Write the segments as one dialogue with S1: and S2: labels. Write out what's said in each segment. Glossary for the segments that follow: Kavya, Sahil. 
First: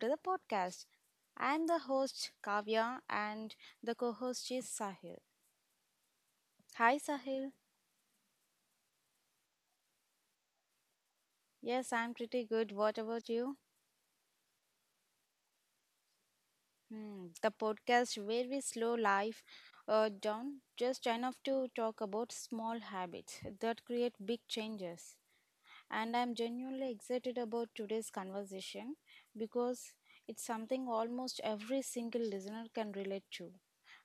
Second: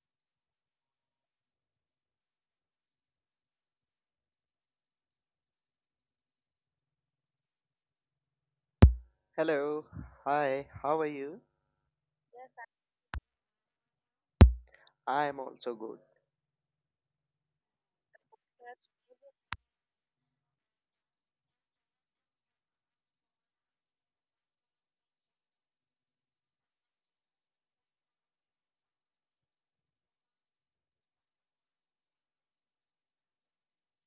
S1: to the podcast. I'm the host Kavya and the co-host is Sahil. Hi Sahil.
S2: Hello. Hi. How are you?
S1: Yes, I'm pretty good. What about you?
S2: I am also good.
S1: Hmm, the podcast where we slow life down just enough to talk about small habits that create big changes. And I'm genuinely excited about today's conversation because it's something almost every single listener can relate to,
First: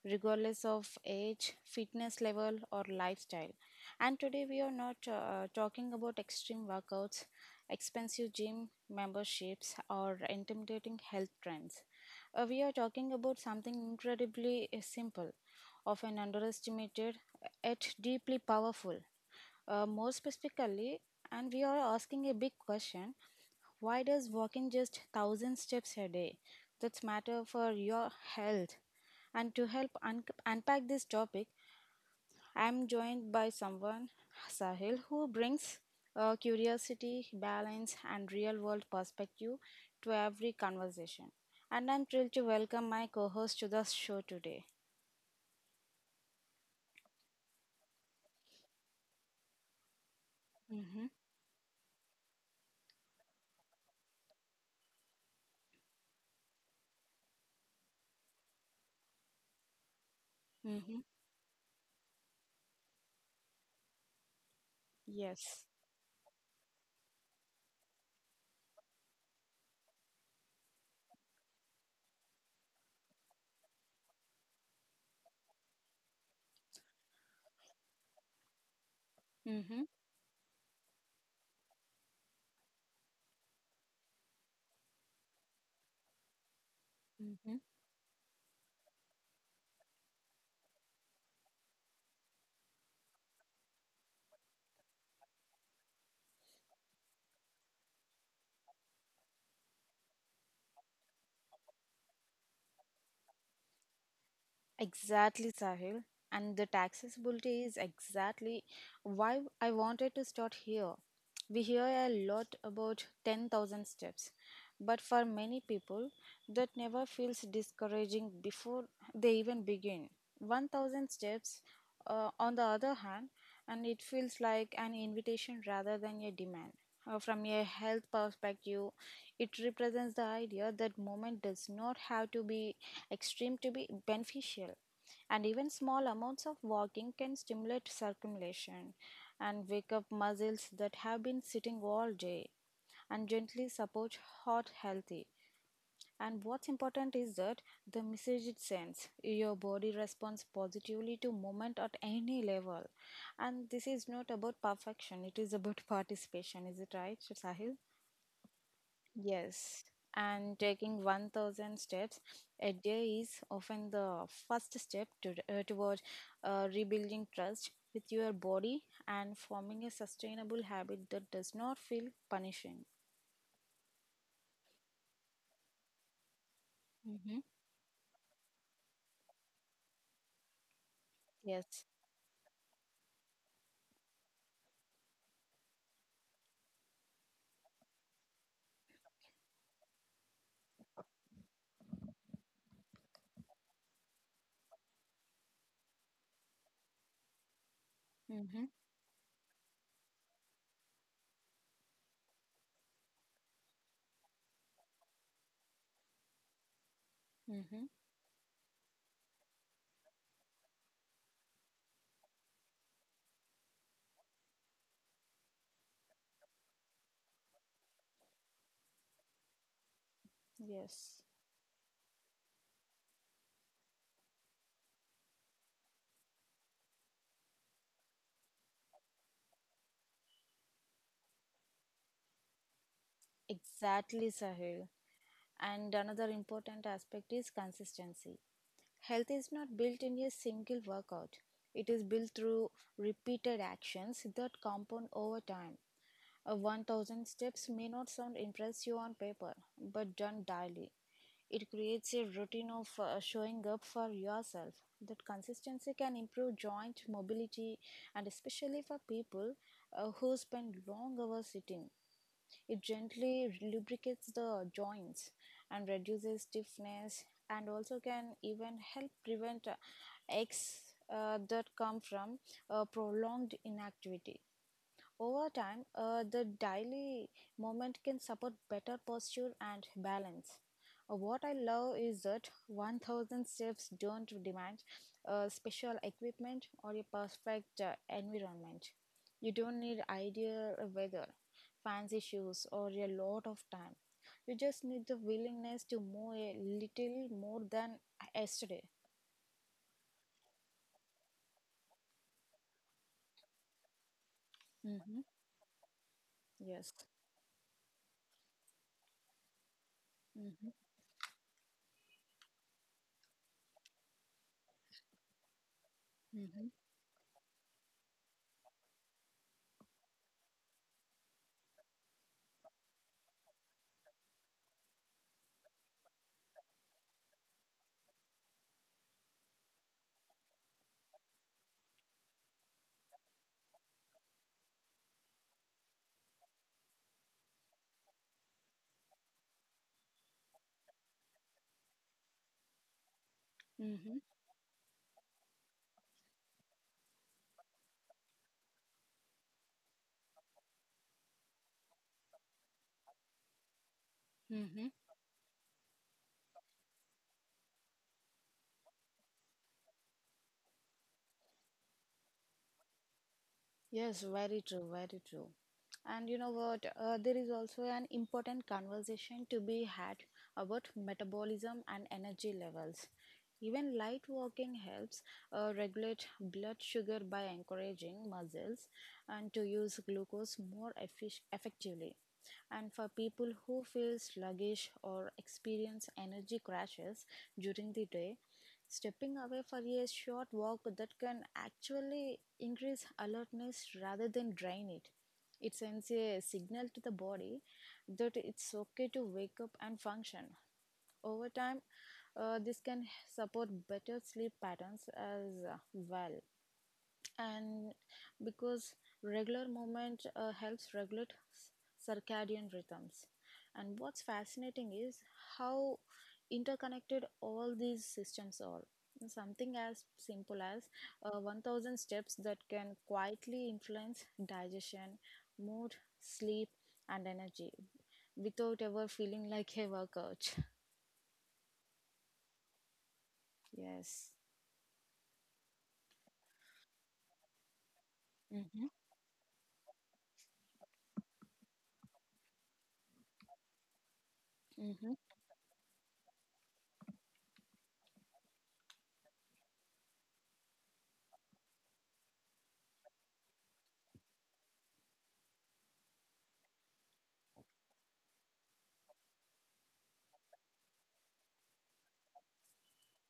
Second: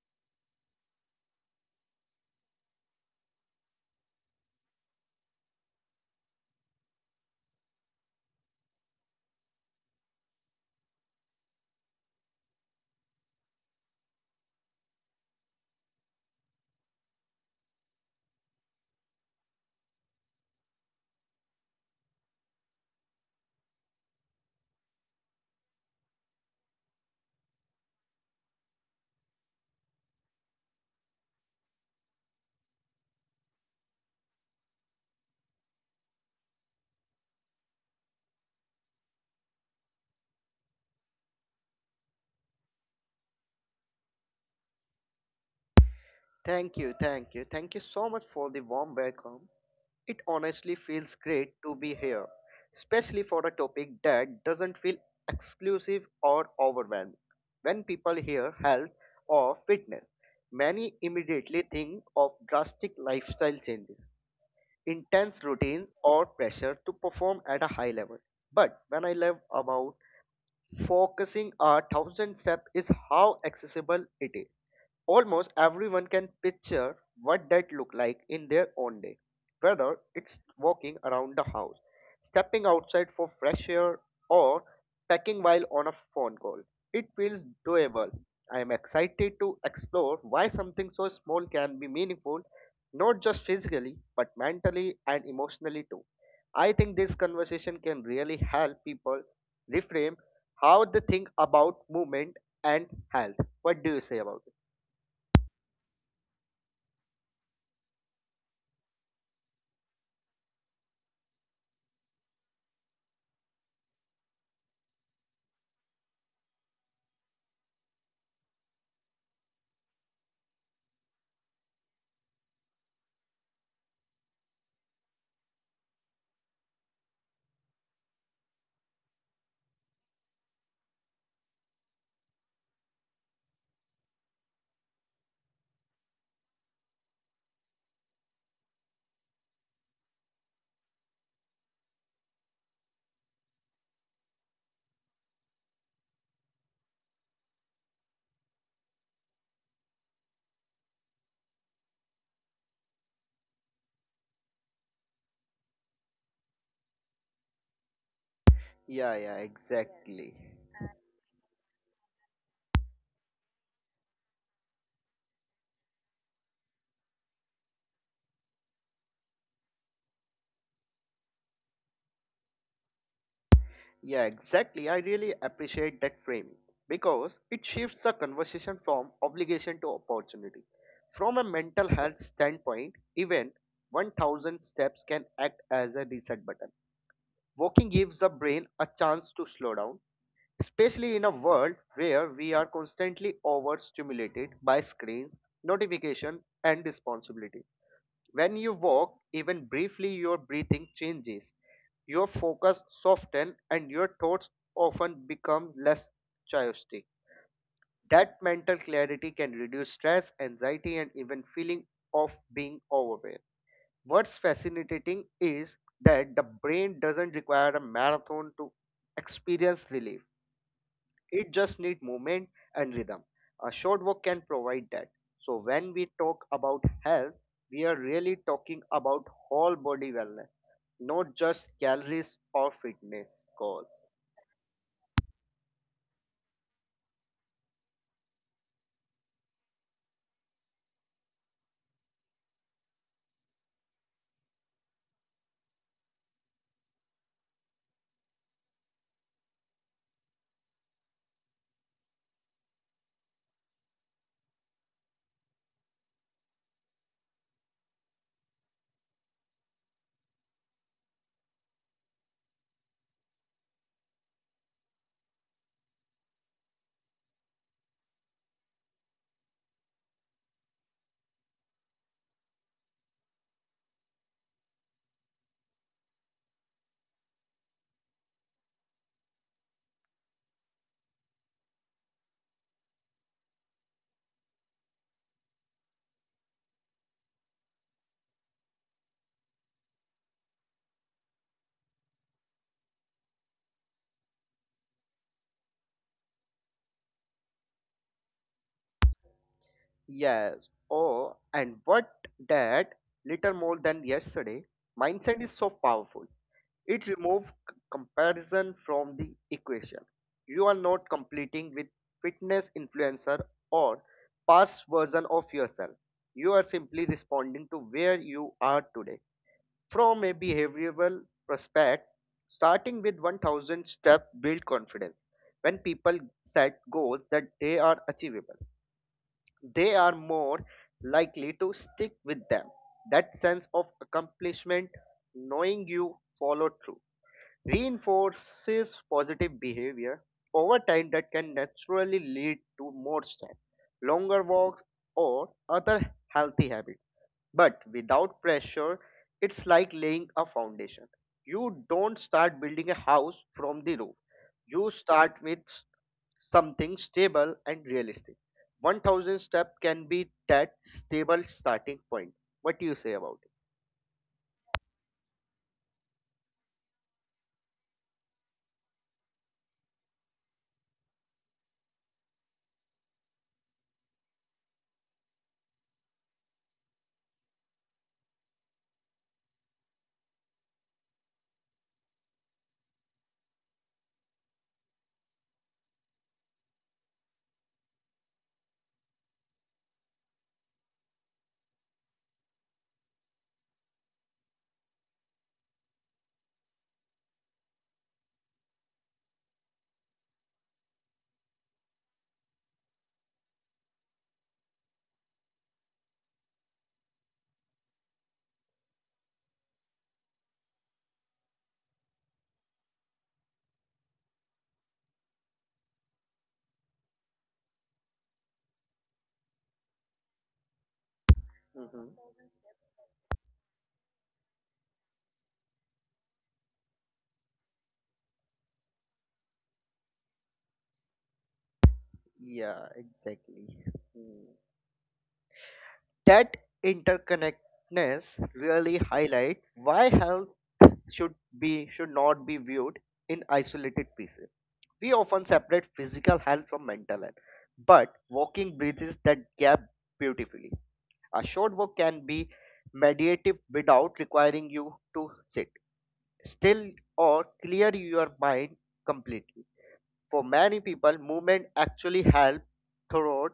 S1: regardless of age, fitness level, or lifestyle. And today we are not talking about extreme workouts, expensive gym memberships, or intimidating health trends. We are talking about something incredibly simple, often underestimated, yet deeply powerful, more specifically, and we are asking a big question: why does walking just 1000 steps a day that's matter for your health? And to help unpack this topic, I am joined by someone, Sahil, who brings curiosity, balance, and real world perspective to every conversation. And I'm thrilled to welcome my co-host to the show today.
S2: Thank you. Thank you. Thank you so much for the warm welcome. It honestly
S1: Mm-hmm.
S2: feels great to be here, especially for a topic that doesn't feel exclusive or overwhelming. When people hear health or fitness, many
S1: Mm-hmm.
S2: immediately think of drastic lifestyle changes, intense
S1: Yes.
S2: routines, or pressure to perform at a high level. But when I love about focusing a thousand step is how accessible it is. Almost everyone can picture what that looked like in their own day,
S1: Mm-hmm.
S2: whether it's walking around the house, stepping outside for fresh air, or packing while on a phone call. It feels doable. I am excited to explore why something so small can be meaningful, not just physically, but mentally and emotionally too. I think this conversation can really help people reframe how they think about movement and health. What do you say about it?
S1: Exactly, Sahil. And the taxability is exactly why I wanted to start here. We hear a lot about 10,000 steps, but for many people, that never feels discouraging before they even begin. 1,000 steps, on the other hand, and it feels like an invitation rather than a demand. From a health perspective, it represents the idea that movement does not have to be extreme to be beneficial. And even small amounts of walking can stimulate circulation and wake up muscles that have been sitting all day and gently support heart healthy. And what's important is that the message it sends: your body responds positively to movement at any level. And this is not about perfection, it is about participation. Is it right, Sahil?
S2: Yeah, yeah,
S1: Yes,
S2: exactly.
S1: and taking 1000 steps a day is often the first step to, toward rebuilding trust with your body and forming a sustainable habit that does not feel punishing.
S2: Yeah, exactly. I really appreciate that framing because
S1: Mm-hmm.
S2: it shifts the conversation from obligation to opportunity. From a mental
S1: Yes.
S2: health standpoint, even 1,000 steps can act as a reset button. Walking gives the brain a chance to slow down, especially in a world where we are constantly overstimulated by screens, notification, and responsibility. When you
S1: Mm-hmm.
S2: walk, even briefly, your breathing changes, your focus softens, and your thoughts often become less chaotic.
S1: Mm-hmm.
S2: That mental clarity can reduce stress, anxiety, and even feeling of being overwhelmed. What's fascinating is that the brain doesn't require a marathon to experience relief.
S1: Yes.
S2: It just needs movement and rhythm. A short walk can provide that. So when we talk about health, we are really talking about whole body wellness, not just calories or fitness goals.
S1: Exactly, Sahil. And another important aspect is consistency. Health is not built in a single workout. It is built through repeated actions that compound over time. A 1000 steps may not sound impressive on paper, but done daily, it creates a routine of showing up for yourself. That consistency can improve joint mobility, and especially for people who spend long hours sitting. It gently lubricates the joints and reduces stiffness and also can even help prevent aches that come from prolonged inactivity. Over time, the daily movement can support better posture and balance. What I love is that 1000 steps don't demand special equipment or a perfect environment. You don't need ideal weather, fancy shoes, or a lot of time. You just need the willingness to move a little more than yesterday.
S2: Yes. Oh, and what that little more than yesterday, mindset
S1: Mm-hmm.
S2: is so powerful. It
S1: Yes.
S2: removes comparison from the equation. You are
S1: Mm-hmm.
S2: not competing with fitness influencer or past version of yourself. You are
S1: Mm-hmm.
S2: simply responding to where you are today. From a behavioral prospect, starting with 1,000 steps build confidence. When people set goals that they are achievable, they are more likely to stick with them. That sense of accomplishment, knowing you follow through reinforces positive behavior over time that can naturally lead to more strength, longer walks, or other healthy habits. But without pressure, it's like laying a foundation. You don't start building a house from the roof, you
S1: Mm-hmm.
S2: start with something stable and realistic. 1,000 step can be that stable starting point. What do you say about
S1: Yes, very true, very true. And you know what? There is also an important conversation to be had about metabolism and energy levels. Even light walking helps regulate blood sugar by encouraging muscles and to use glucose more effectively. And for people who feel sluggish or experience energy crashes during the day, stepping away for a short walk that can actually increase alertness rather than drain it. It sends a signal to the body that it's okay to wake up and function. Over time, this can support better sleep patterns as well, and because regular movement helps regulate circadian rhythms. And what's fascinating is how interconnected all these systems are. Something as simple as
S2: it?
S1: 1000 steps that can quietly influence digestion, mood, sleep, and energy without ever feeling like a workout.
S2: Yeah, exactly. Hmm.
S1: Yes.
S2: That interconnectedness really
S1: Hmm.
S2: highlights why health should be should not be viewed in isolated pieces. We
S1: Mm-hmm.
S2: often separate physical health from mental health, but walking bridges that gap beautifully. A short walk can be meditative without requiring you to sit still or clear your mind completely. For many people, movement actually helps thought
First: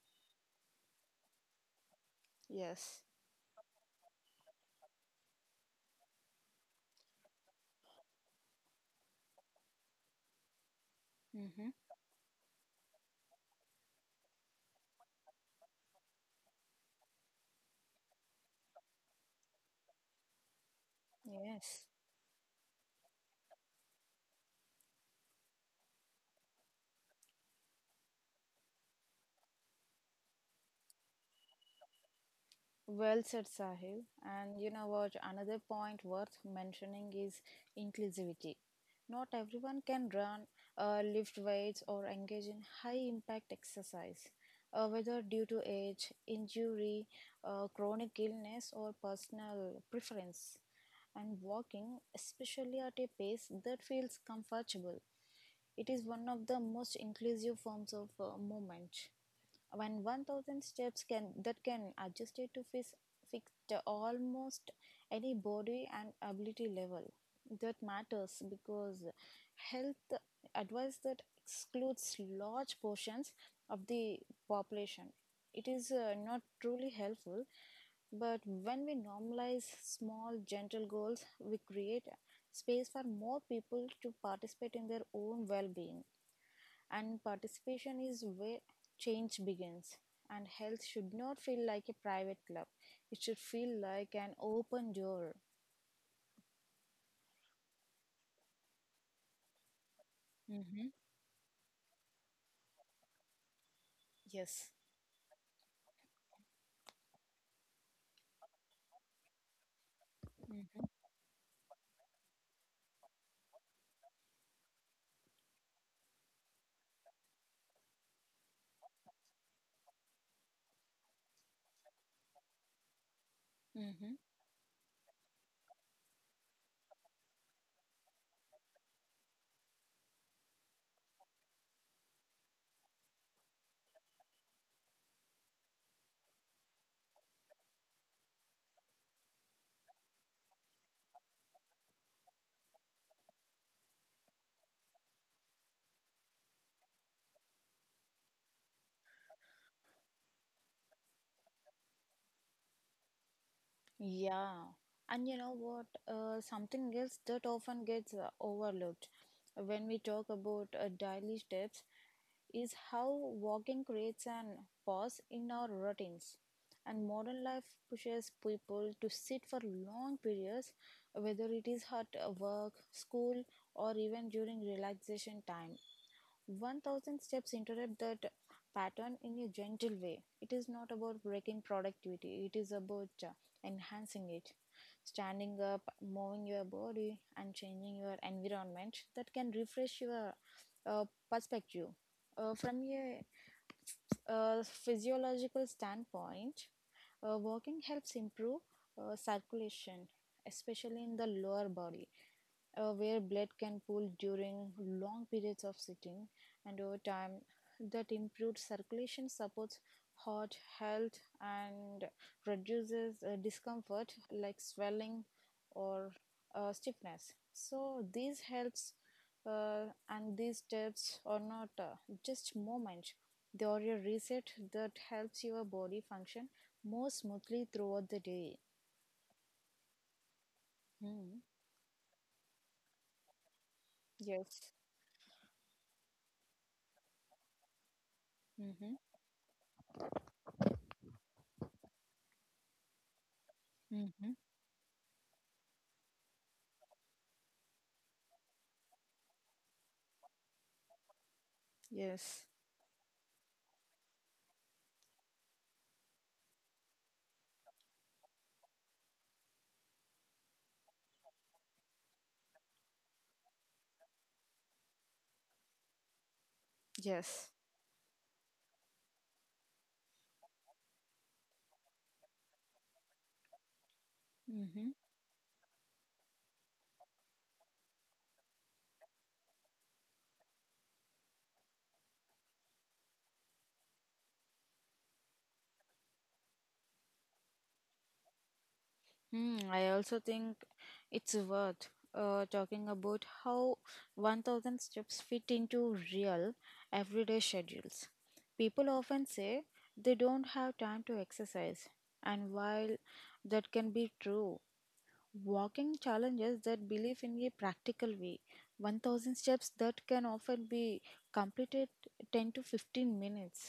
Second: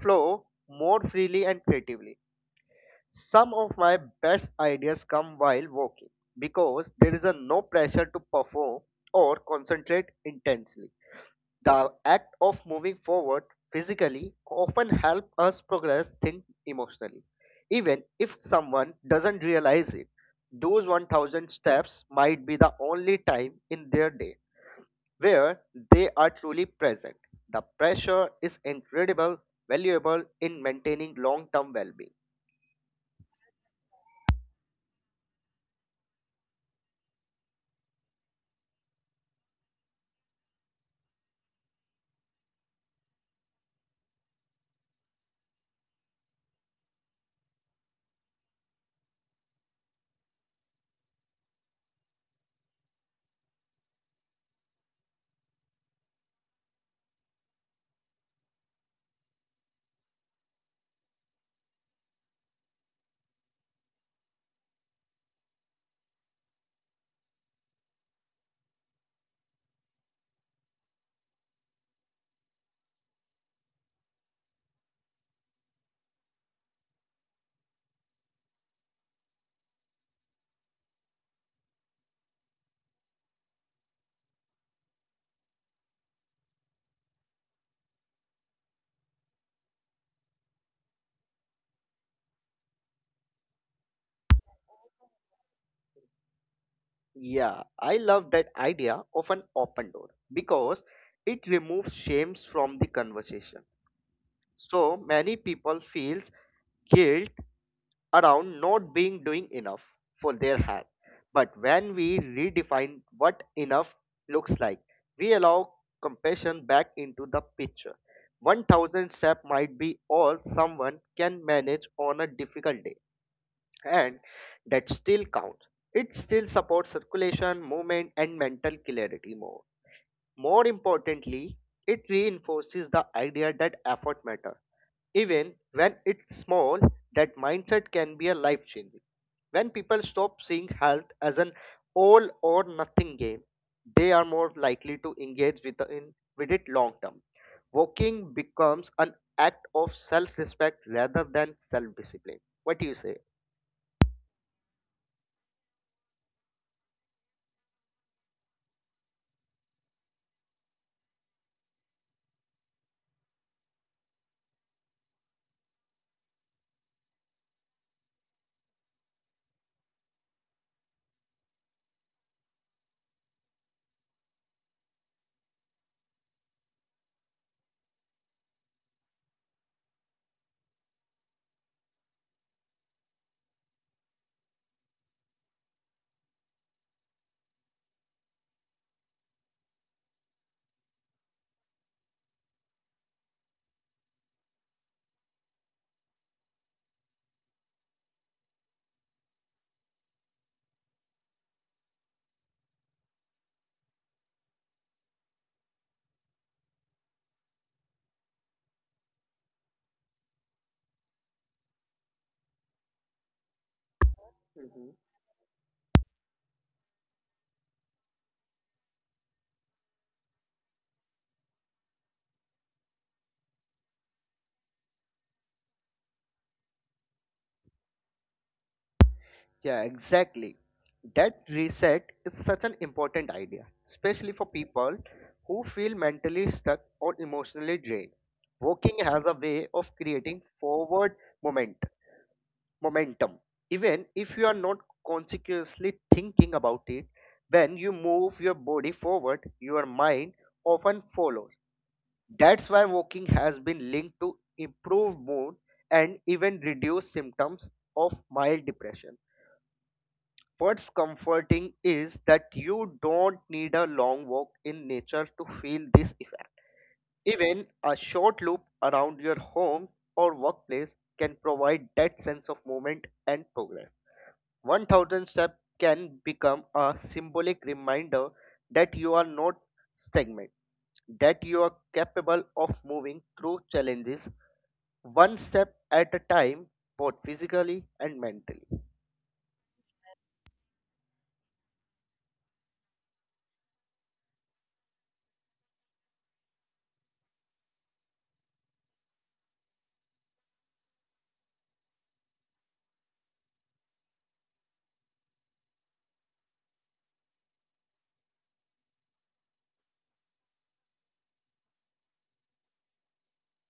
S2: flow more freely and creatively.
S1: Yes.
S2: Some of my best ideas come while walking because there is a no pressure to perform or concentrate intensely.
S1: Mm-hmm.
S2: The act of moving forward physically often helps us progress think emotionally. Even if someone doesn't realize it, those 1,000
S1: Yes.
S2: steps might be the only time in their day where they are truly present. The pressure is incredible valuable in maintaining long-term well-being.
S1: Well said, Sahil. And you know what? Another point worth mentioning is inclusivity. Not everyone can run, lift weights, or engage in high impact exercise, whether due to age, injury, chronic illness, or personal preference. And walking, especially at a pace that feels comfortable, it is one of the most inclusive forms of movement. When 1000 steps can that can adjust it to fix the almost any body and ability level. That matters because health advice that excludes large portions of the population it is not truly helpful. But when we normalize small, gentle goals, we create space for more people to participate in their own well-being. And participation is where change begins. And health should not feel like a private club, it should feel like an open door.
S2: Yeah, I love that idea of an open door because
S1: Mm-hmm.
S2: it removes shames from the conversation.
S1: Yes.
S2: So many people feels guilt around not being doing enough for their
S1: Mm-hmm.
S2: health. But when we redefine what enough looks like, we allow compassion back into the picture. 1,000 step might be all someone can manage on a difficult day
S1: Hmm.
S2: and that still counts. It still supports circulation, movement, and mental clarity more. More importantly, it reinforces the idea that effort matters. Even when it's small, that mindset can be a life changing. When people stop seeing health as an all or nothing game, they are more likely to engage with, in, with it long term. Walking becomes an act of self respect rather than self discipline. What do you say?
S1: Yeah, and you know what? Something else that often gets overlooked when we talk about daily steps is how walking creates an pause in our routines. And modern life pushes people to sit for long periods, whether it is at work, school, or even during relaxation time. 1000 steps interrupt that pattern in a gentle way. It is not about breaking productivity, it is about enhancing it. Standing up, moving your body, and changing your environment that can refresh your uh, perspective. From a physiological standpoint, walking helps improve circulation, especially in the lower body where blood can pool during long periods of sitting, and over time, that improved circulation supports heart health and reduces discomfort like swelling or stiffness. So, these helps and these steps are not just moments, they are a reset that helps your body function more smoothly throughout the day.
S2: Yeah, exactly.
S1: Hmm.
S2: That reset is such an important idea, especially for
S1: Yes.
S2: people who feel mentally stuck or emotionally drained.
S1: Mm-hmm.
S2: Walking has a way of creating forward moment, momentum. Even
S1: Mm-hmm.
S2: if you are not consciously thinking about it, when you move your body forward, your mind often follows.
S1: Yes.
S2: That's why walking has been linked to improved mood and even reduced symptoms of mild depression. What's comforting is that you don't need a long walk in nature to feel this effect.
S1: Yes.
S2: Even a short loop around your home or workplace can provide that sense of movement and progress.
S1: Mm-hmm.
S2: 1,000 steps can become a symbolic reminder that you are not stagnant, that you are capable of moving through challenges one step at a time, both physically and mentally.
S1: Mm, I also think it's worth talking about how 1000 steps fit into real everyday schedules. People often say they don't have time to exercise, and while that can be true, walking challenges that belief in a practical way. 1000 steps that can often be completed 10 to 15 minutes,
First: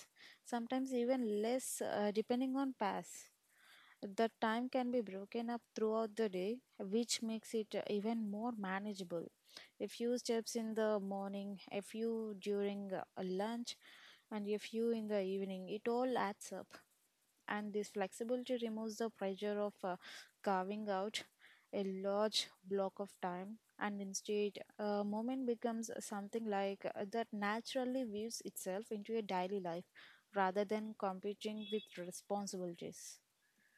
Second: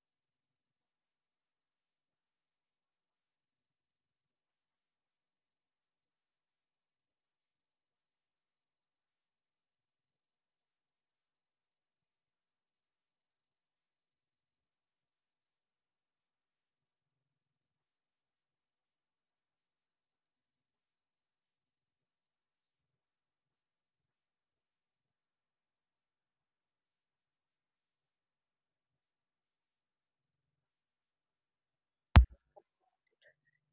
S1: sometimes even less, depending on pace. The time can be broken up throughout the day, which makes it even more manageable. A few steps in the morning, a few during lunch, and a few in the evening. It all adds up, and this flexibility removes the pressure of carving out a large block of time. And instead, a moment becomes something like that naturally weaves itself into a daily life rather than competing with responsibilities.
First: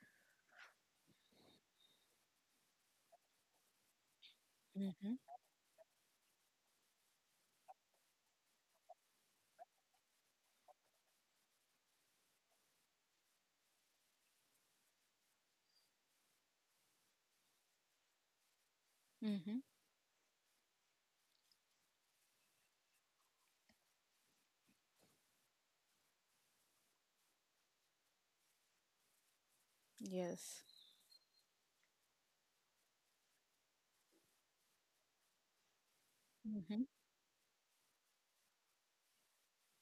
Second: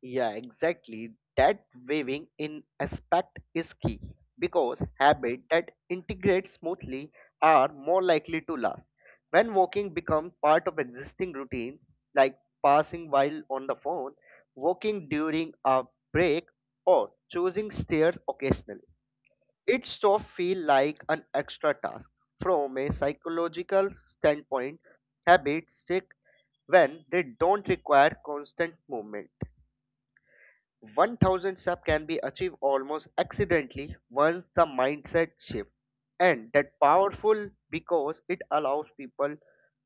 S2: Yeah, exactly. That waving in aspect is key because
S1: Mm-hmm.
S2: habits that integrate smoothly are more likely to last. When walking becomes part of existing routine, like passing while on the phone, walking during a break, or choosing stairs occasionally,
S1: Mm-hmm.
S2: it so feel like an extra task. From a psychological standpoint, habits stick when they don't require constant movement.
S1: Yes.
S2: 1,000 step can be achieved almost accidentally once the mindset shift, and that
S1: Hmm.
S2: powerful because it allows people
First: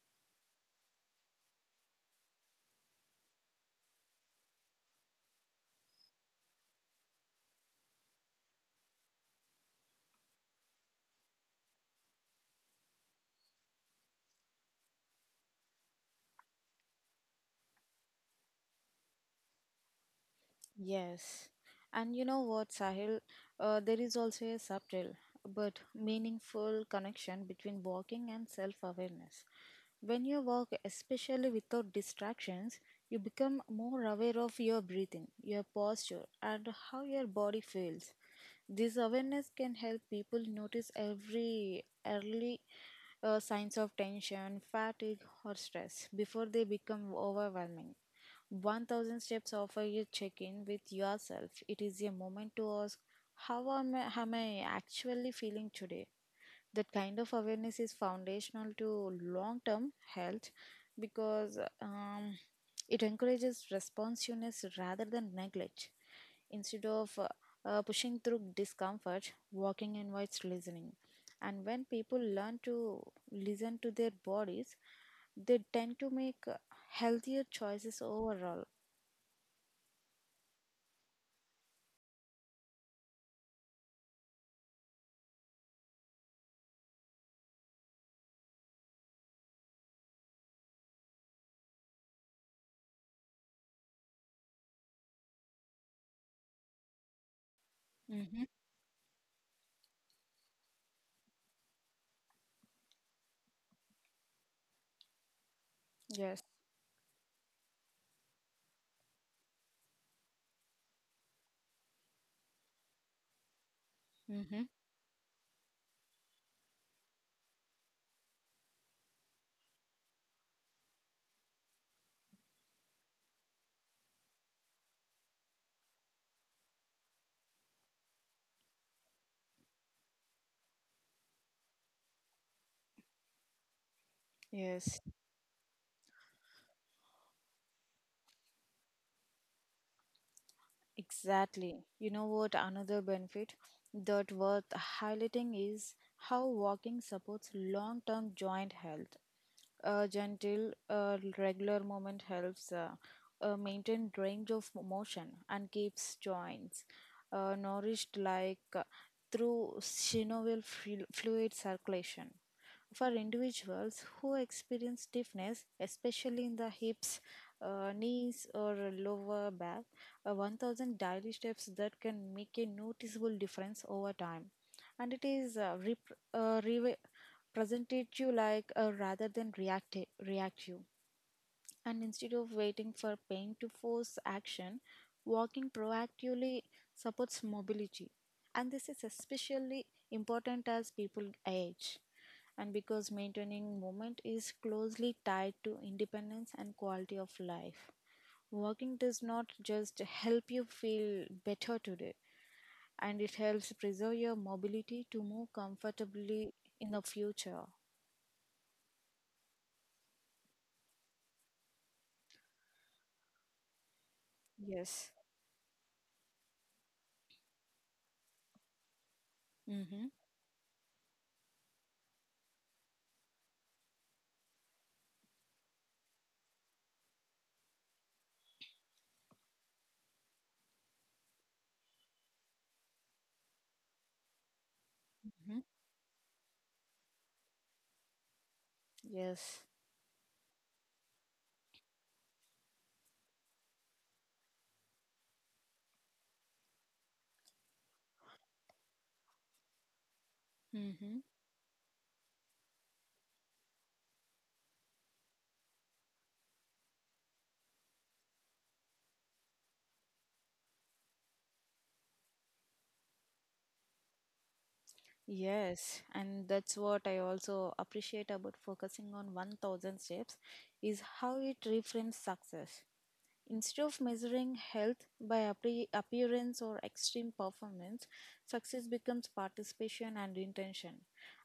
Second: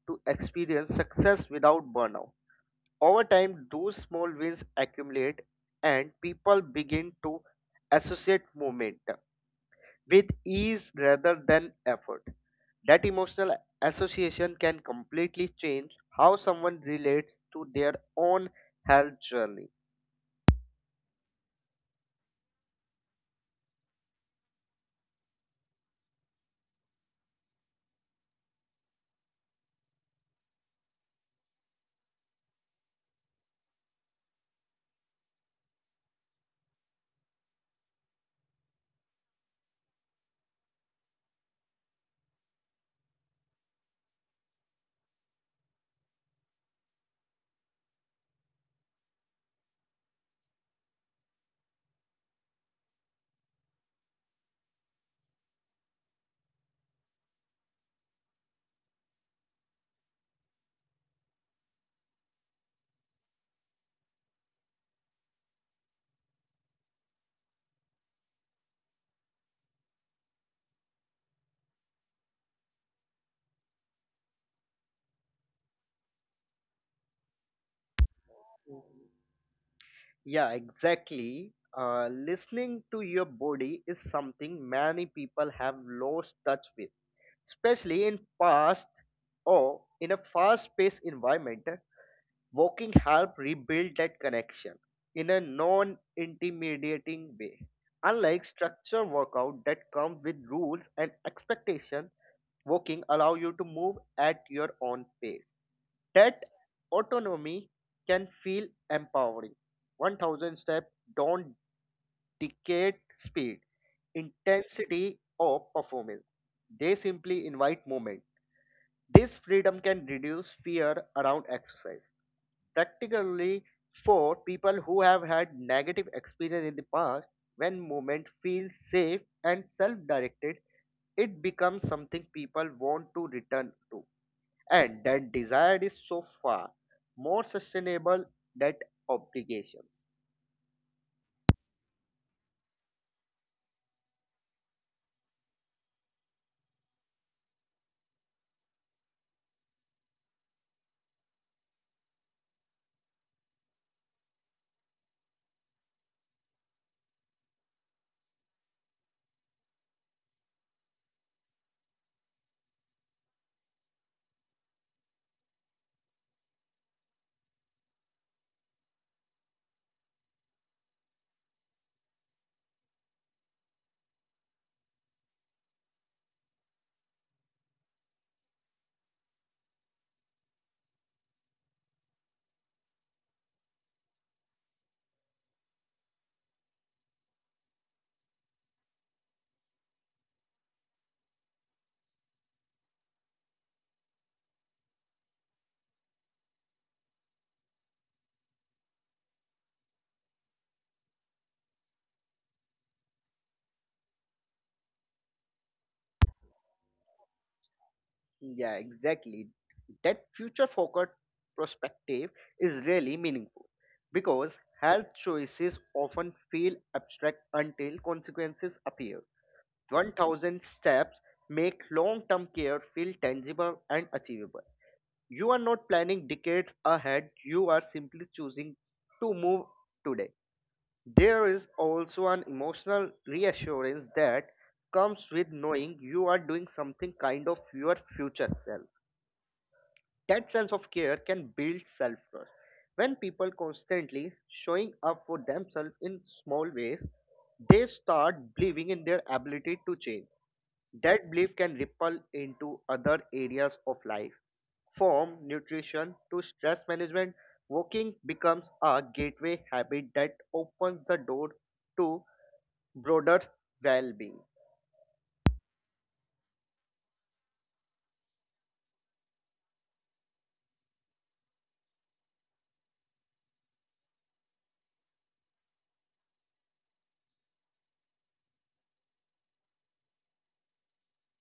S2: to experience success without burnout. Over time those small wins accumulate, and people begin to associate momentum with ease rather than effort. That emotional association can completely change how someone relates to their own health journey.
S1: Yes. And you know what, Sahil? There is also a subtle but meaningful connection between walking and self awareness. When you walk, especially without distractions, you become more aware of your breathing, your posture, and how your body feels. This awareness can help people notice every early signs of tension, fatigue, or stress before they become overwhelming. 1000 steps offer you check in with yourself. It is a moment to ask, how am I actually feeling today? That kind of awareness is foundational to long term health because it encourages responsiveness rather than neglect. Instead of pushing through discomfort, walking invites listening. And when people learn to listen to their bodies, they tend to make healthier choices overall.
S2: Yeah, exactly. Listening to your body is something many people have lost touch with, especially in past or in a fast-paced environment. Walking help rebuild that connection in a non-intimidating way. Unlike structured workout that comes with rules and expectation, walking allow you to move at your own pace.
S1: Yes.
S2: That autonomy can feel empowering. 1,000 steps don't dictate speed,
S1: Mm-hmm.
S2: intensity, or performance. They simply invite movement. This freedom can reduce fear around exercise. Practically, for people who have had negative experience in the past, when movement feels safe and self directed, it becomes something people want to return to,
S1: Yes,
S2: and that desire is so far more sustainable than obligations.
S1: exactly. You know what? Another benefit that worth highlighting is how walking supports long-term joint health. A gentle, regular movement helps maintain range of motion and keeps joints nourished like through synovial fluid circulation. For individuals who experience stiffness, especially in the hips, knees, or lower back, 1000 daily steps that can make a noticeable difference over time. And it is re- presented you like rather than react you, and instead of waiting for pain to force action, walking proactively supports mobility. And this is especially important as people age, and because maintaining movement is closely tied to independence and quality of life. Walking does not just help you feel better today, and it helps preserve your mobility to move comfortably in the future.
S2: Yeah, exactly. That future focused perspective is really meaningful because
S1: Yes.
S2: health choices often feel abstract until consequences appear.
S1: Mm-hmm.
S2: 1,000 steps make long term care feel tangible and achievable. You are not planning decades ahead, you are simply choosing to move today. There is also an emotional reassurance that comes with
S1: Mm-hmm.
S2: knowing you are doing something kind of your future self.
S1: Yes.
S2: That sense of care can build self trust. When people constantly showing up for themselves in small ways, they start believing in their ability to change.
S1: Mm-hmm.
S2: That belief can ripple into other areas of life. From nutrition to stress management, walking becomes a gateway habit that opens the door to broader well-being.
S1: Yes. And that's what I also appreciate about focusing on 1000 steps is how it reframes success. Instead of measuring health by appearance or extreme performance, success becomes participation and intention.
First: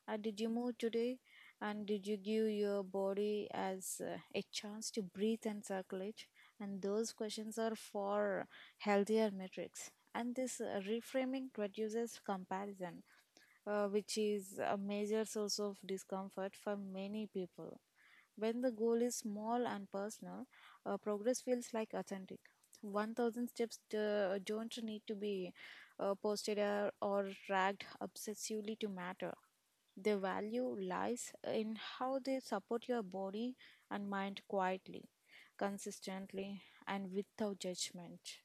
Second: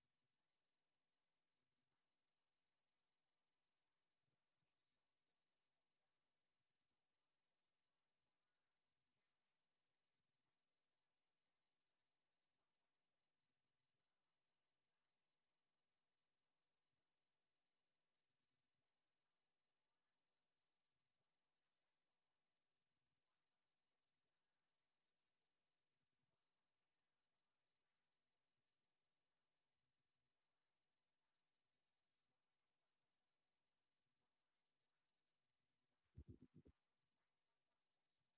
S1: Did you move today? And did you give your body as a chance to breathe and circulate? And those questions are for healthier metrics. And this reframing reduces comparison, which is a major source of discomfort for many people. When the goal is small and personal, progress feels like authentic. 1000 steps don't need to be posted or tracked obsessively to matter. The value lies in how they support your body and mind quietly, consistently, and without judgment.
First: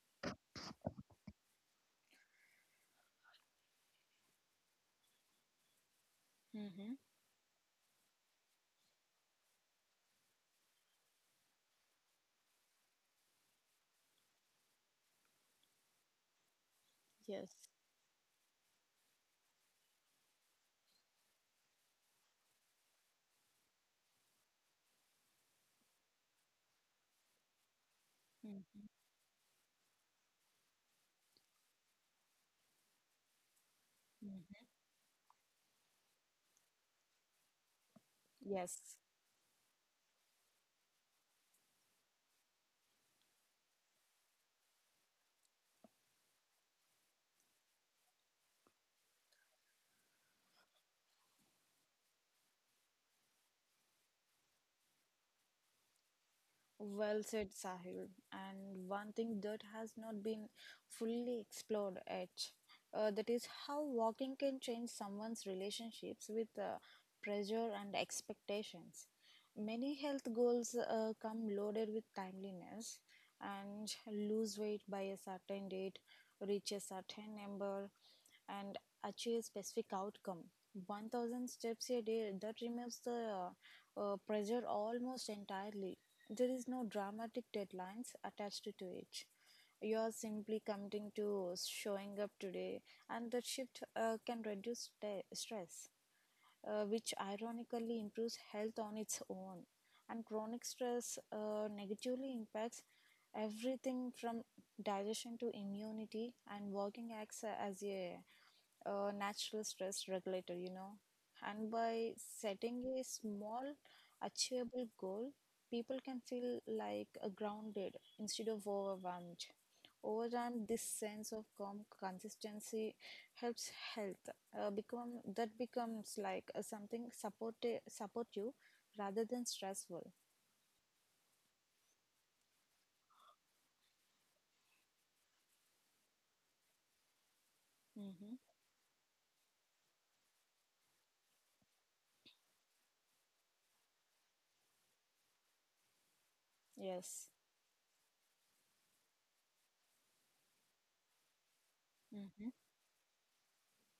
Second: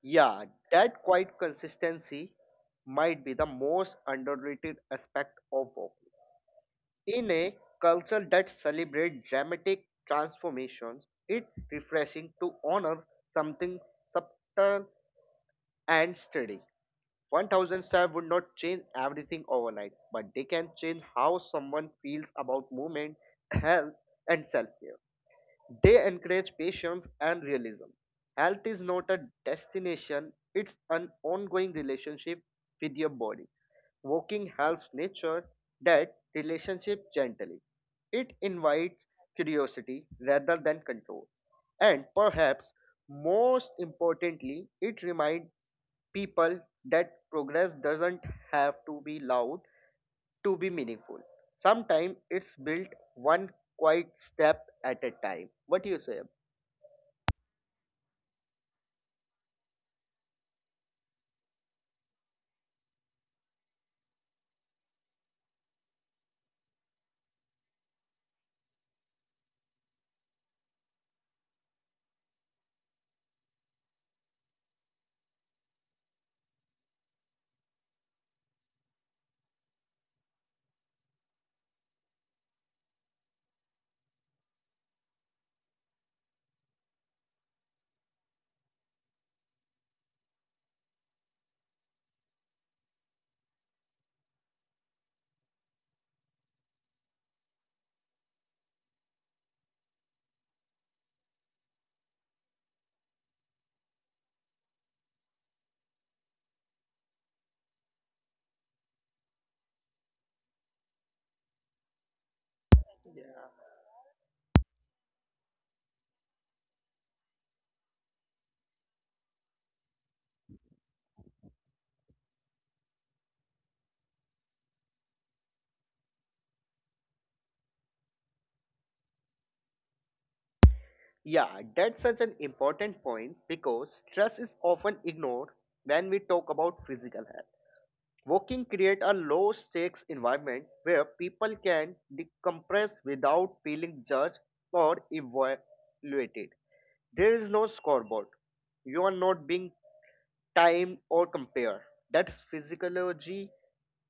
S2: Yeah, that quiet consistency might be the most underrated aspect of walking.
S1: Mm-hmm.
S2: In a culture that celebrates dramatic transformations, it's refreshing to honor something subtle and steady.
S1: Yes.
S2: 1,000 steps would not change everything overnight, but they can change how someone feels about movement, health, and self care. They encourage patience and realism. Health is
S1: Mm-hmm.
S2: not a destination, it's an ongoing relationship with your body. Walking
S1: Mm-hmm.
S2: helps nature that relationship gently. It
S1: Yes.
S2: invites curiosity rather than control. And perhaps most importantly, it reminds people that progress doesn't have to be loud to be meaningful. Sometimes it's built one quiet step at a time. What do you say?
S1: Well said, Sahil. And one thing that has not been fully explored yet, that is how walking can change someone's relationships with pressure and expectations. Many health goals come loaded with timeliness and lose weight by a certain date, reach a certain number, and achieve a specific outcome. 1,000 steps a day that removes the pressure almost entirely. There is no dramatic deadlines attached to it. You are simply committing to showing up today, and that shift can reduce stress, which ironically improves health on its own. And chronic stress negatively impacts everything from digestion to immunity, and walking acts as a natural stress regulator, you know. And by setting a small, achievable goal, people can feel like grounded instead of overwhelmed. Over time, this sense of calm consistency helps health becomes like something supportive, support you rather than stressful.
S2: Yeah, that's such an important point because stress is often ignored when we talk about physical health.
S1: Mm-hmm.
S2: Walking creates a low stakes environment where people can decompress without feeling judged or evaluated. There
S1: Yes.
S2: is no scoreboard. You are not being timed or compared. That's
S1: Mm-hmm.
S2: physiology,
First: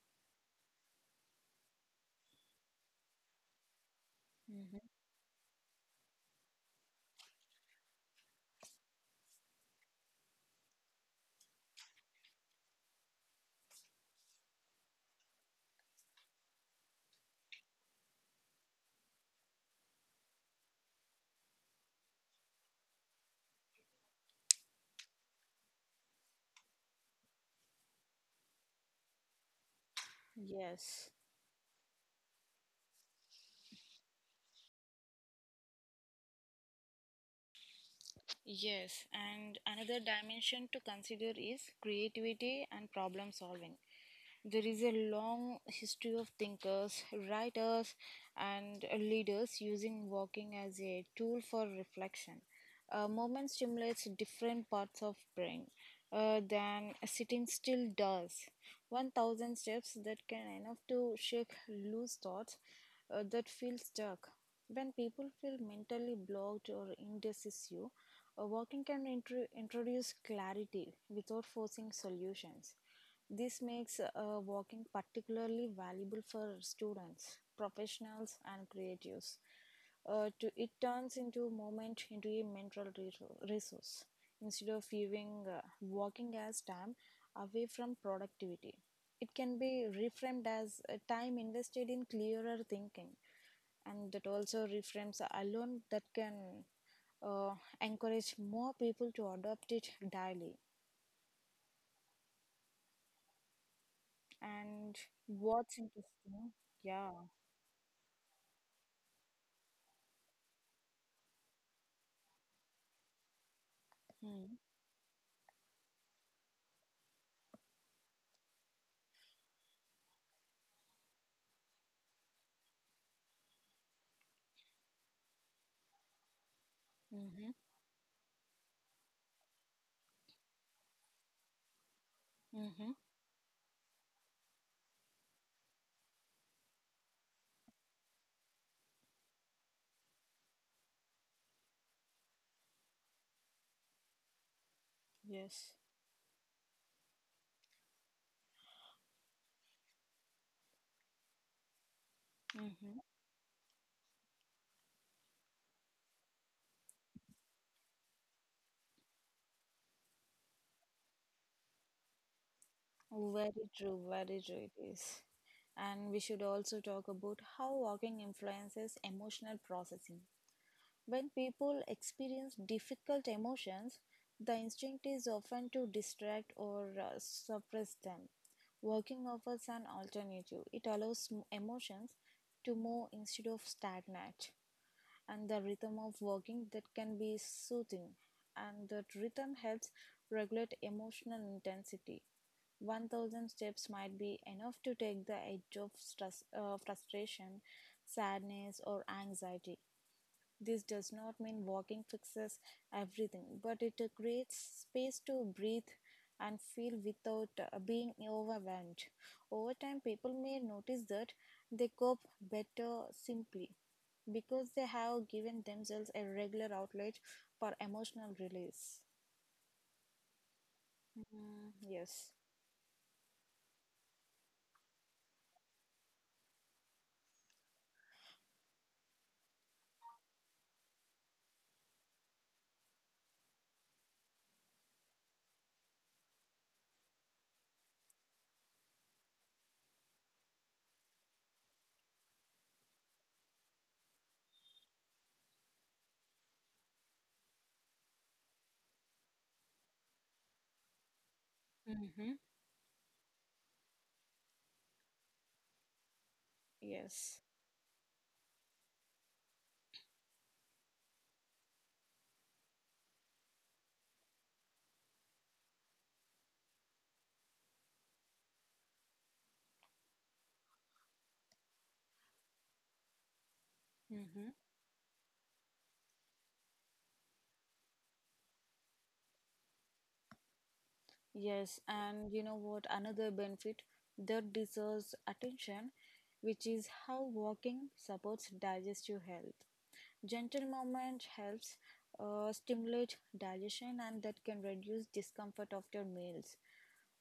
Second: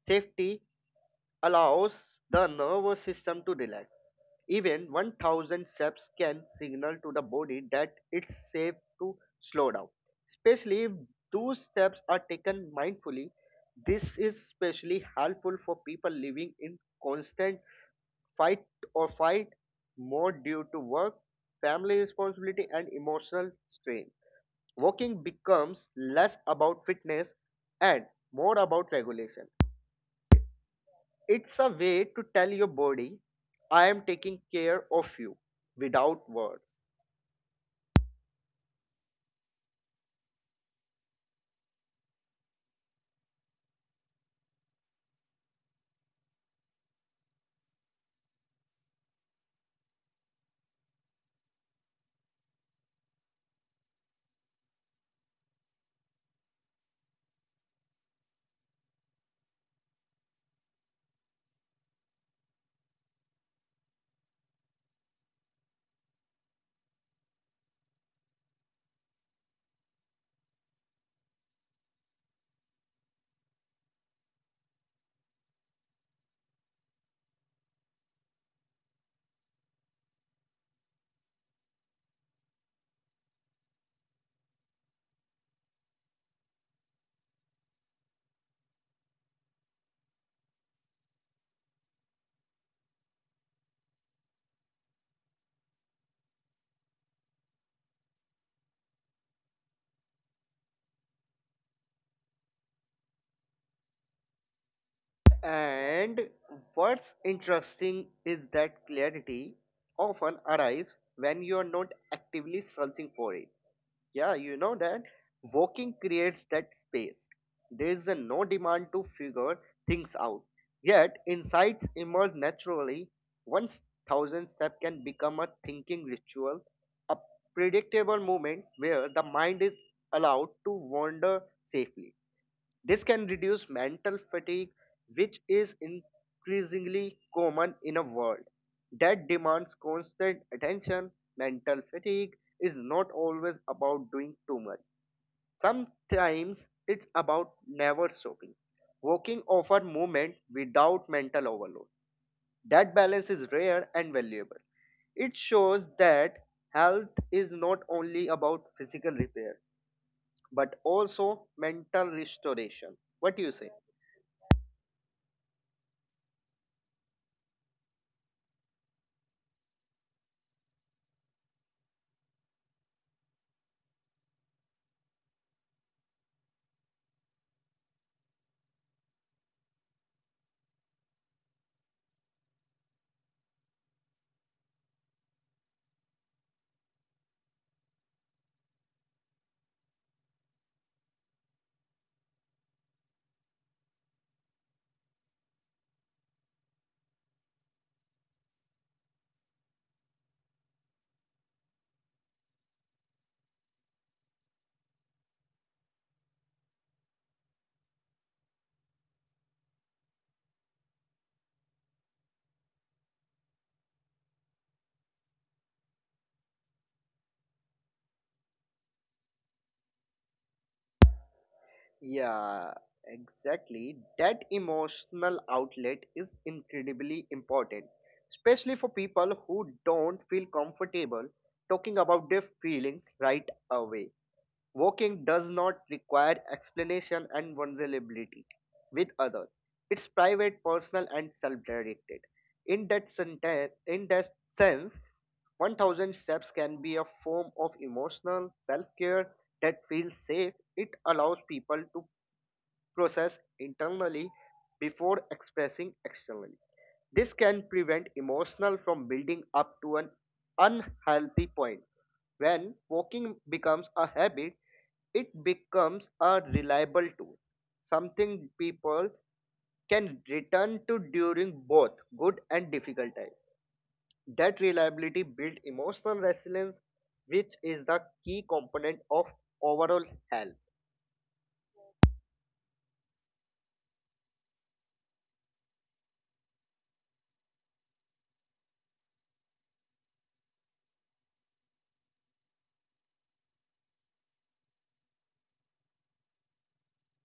S2: safety, allows the nervous system to relax.
S1: Mm-hmm.
S2: Even 1,000 steps can signal to the body that it's safe to slow down. Especially if those steps are taken mindfully, this is especially helpful for people living in constant fight or fight mode due to work, family responsibility, and emotional strain. Walking becomes less about fitness and more about regulation.
S1: Yes.
S2: It's a way to tell your body, I am taking care of you without words.
S1: Yes, and another dimension to consider is creativity and problem solving. There is a long history of thinkers, writers, and leaders using walking as a tool for reflection. A movement stimulates different parts of brain than sitting still does. 1,000 steps that can enough to shake loose thoughts that feel stuck. When people feel mentally blocked or indecisive, a working can introduce clarity without forcing solutions. This makes walking particularly valuable for students, professionals, and creatives. It turns into moment into a mental resource instead of viewing walking as time away from productivity. It can be reframed as time invested in clearer thinking, and that also reframes alone that can uh, encourage more people to adopt it daily. And what's
S2: And
S1: interesting,
S2: what's
S1: yeah.
S2: interesting is that clarity often arrives when you are not actively searching for it. Yeah,
S1: Mm-hmm.
S2: you know that walking creates that space. There is a no demand to figure things out. Yet insights emerge naturally. 1,000 step can become a thinking ritual, a
S1: Mm-hmm.
S2: predictable moment where the mind is allowed to wander safely.
S1: Mm-hmm.
S2: This can reduce mental fatigue, which is increasingly common in a world that demands constant attention. Mental fatigue is not always about doing too much.
S1: Yes.
S2: Sometimes it's about never stopping. Walking offer movement without mental overload. That
S1: Mm-hmm.
S2: balance is rare and valuable. It shows that health is not only about physical repair but also mental restoration. What do you say?
S1: Very true it is. And we should also talk about how walking influences emotional processing. When people experience difficult emotions, the instinct is often to distract or suppress them. Working offers an alternative. It allows emotions to move instead of stagnate, and the rhythm of working that can be soothing. And that rhythm helps regulate emotional intensity. 1,000 steps might be enough to take the edge of stress, frustration, sadness, or anxiety. This does not mean walking fixes everything, but it creates space to breathe and feel without being overwhelmed. Over time, people may notice that they cope better simply because they have given themselves a regular outlet for emotional release. Mm, yes.
S2: Yeah, exactly. That emotional outlet is incredibly important, especially for people who don't feel comfortable talking about their feelings right away. Walking does not require explanation and vulnerability with others. It's private, personal, and self-directed. In that sense, 1,000 steps can be a form of emotional self-care that feels safe. It allows people to
S1: Mm-hmm.
S2: process internally before expressing externally. This
S1: Yes.
S2: can prevent emotional from building up to an unhealthy point. When walking becomes a habit, it becomes a reliable tool, something people can return to during both good and difficult times.
S1: Mm-hmm.
S2: That reliability builds emotional resilience, which is the key component of overall health.
S1: Yes, and you know what? Another benefit that deserves attention, which is how walking supports digestive health. Gentle movement helps stimulate digestion, and that can reduce discomfort after meals.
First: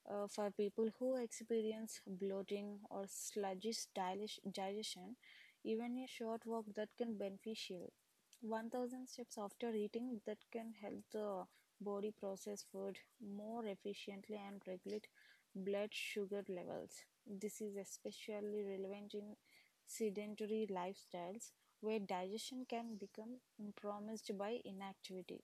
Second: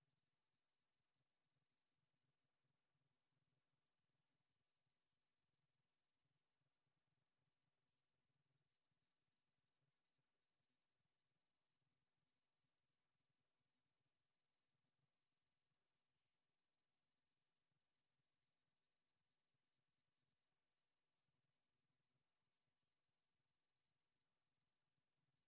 S1: For people who experience bloating or sluggish digestion, even a short walk that can beneficial. 1,000 steps after eating that can help the body process food more efficiently and regulate blood sugar levels. This is especially relevant in sedentary lifestyles where digestion can become compromised by inactivity.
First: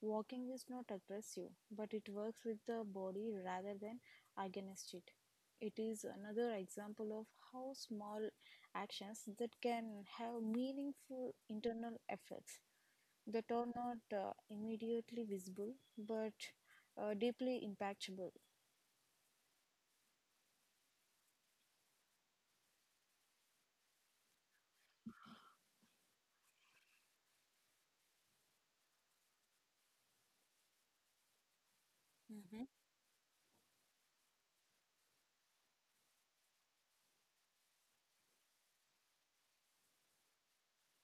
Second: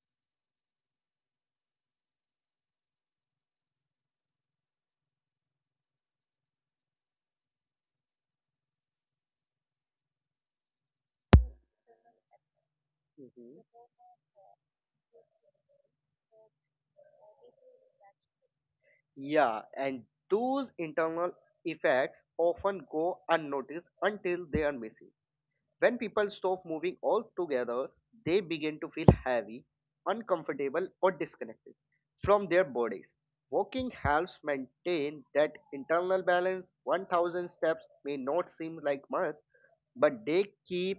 S1: Walking is not aggressive, but it works with the body rather than against it. It is another example of how small actions that can have meaningful internal effects that are
S2: Mhm.
S1: not immediately visible but deeply impactable.
S2: Yeah, and those internal effects often go unnoticed until they are missing. When people stop moving altogether, they begin to feel heavy, uncomfortable, or disconnected from
S1: Hmm.
S2: their bodies. Walking helps maintain that internal balance. 1,000 steps may not seem like much, but they keep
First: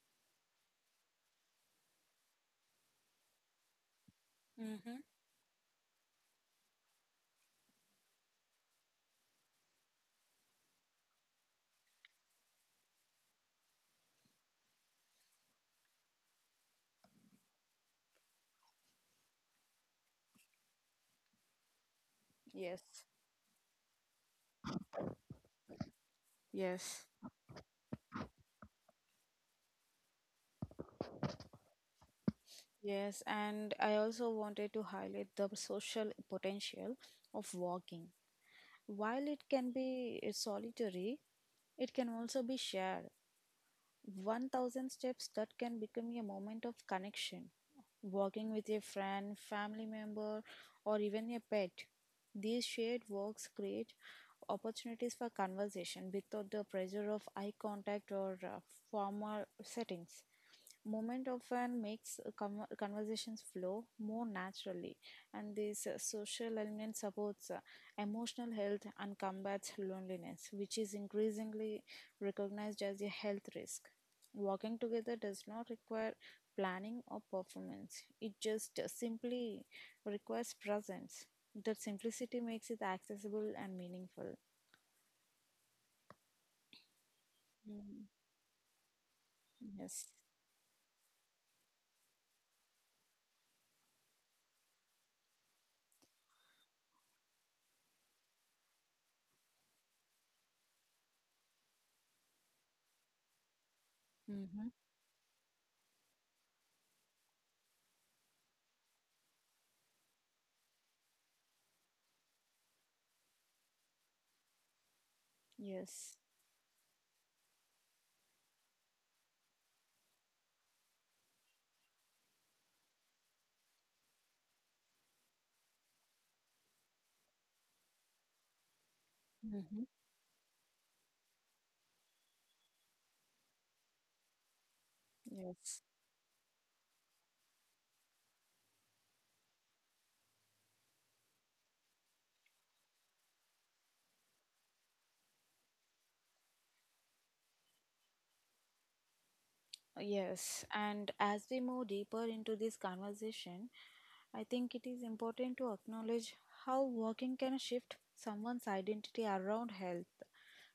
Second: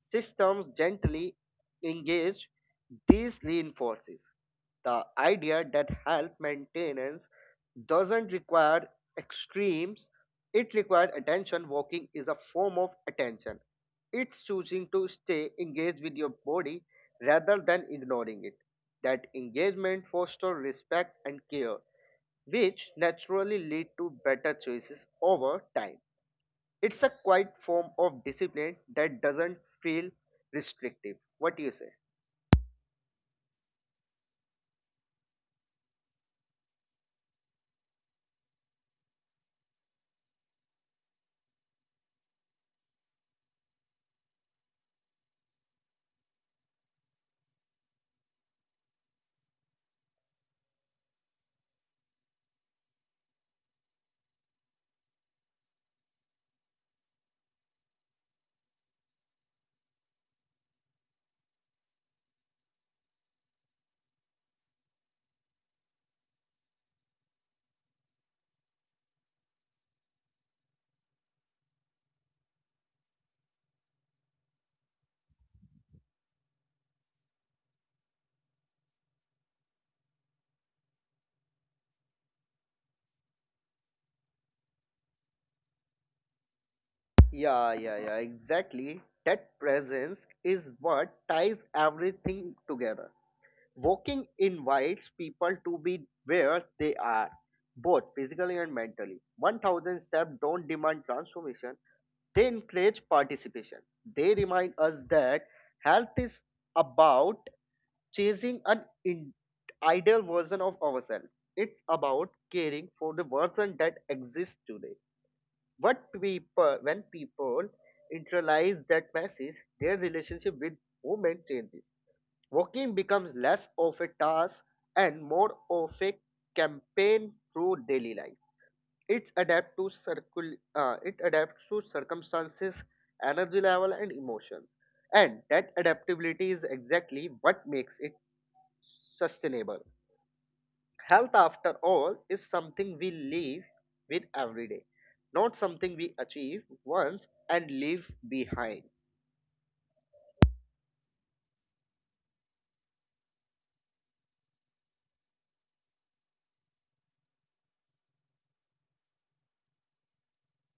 S2: systems gently engaged. This reinforces
S1: Hmm.
S2: the idea that health maintenance doesn't require extremes, it requires attention. Walking is a form of attention. It's choosing to stay engaged with your body rather than ignoring it. That engagement fosters respect and care,
S1: Yes,
S2: which naturally lead to better choices over time.
S1: yes,
S2: It's a quiet form of discipline that doesn't feel restrictive. What do you say?
S1: yes. And I also wanted to highlight the social potential of walking. While it can be solitary, it can also be shared. 1,000 steps that can become a moment of connection, walking with a friend, family member, or even a pet. These shared walks create opportunities for conversation without the pressure of eye contact or formal settings. Movement often makes conversations flow more naturally, and this social element supports emotional health and combats loneliness, which is increasingly recognized as a health risk. Walking together does not require planning or performance, it just simply requires presence. That simplicity makes it accessible and meaningful.
S2: Yeah, yeah,
S1: Mm.
S2: yeah, exactly. That
S1: Yes.
S2: presence is what ties everything together. Walking invites people to be where they are, both physically and mentally. 1,000 steps don't demand transformation, they encourage participation. They
S1: Mm-hmm.
S2: remind us that health is about chasing an ideal version of ourselves. It's about caring for the version that exists today.
S1: Yes.
S2: When people internalize that message, their relationship with movement changes. Walking becomes less of a task and more of a campaign through daily life. It's adapt
S1: Mm-hmm.
S2: to circul- uh, it adapts to circumstances, energy level, and emotions. And that
S1: Yes.
S2: adaptability is exactly what makes it sustainable. Health, after all, is something we live with every day, not something we achieve once and leave behind.
S1: Yes. And as we move deeper into this conversation, I think it is important to acknowledge how working can shift someone's identity around health.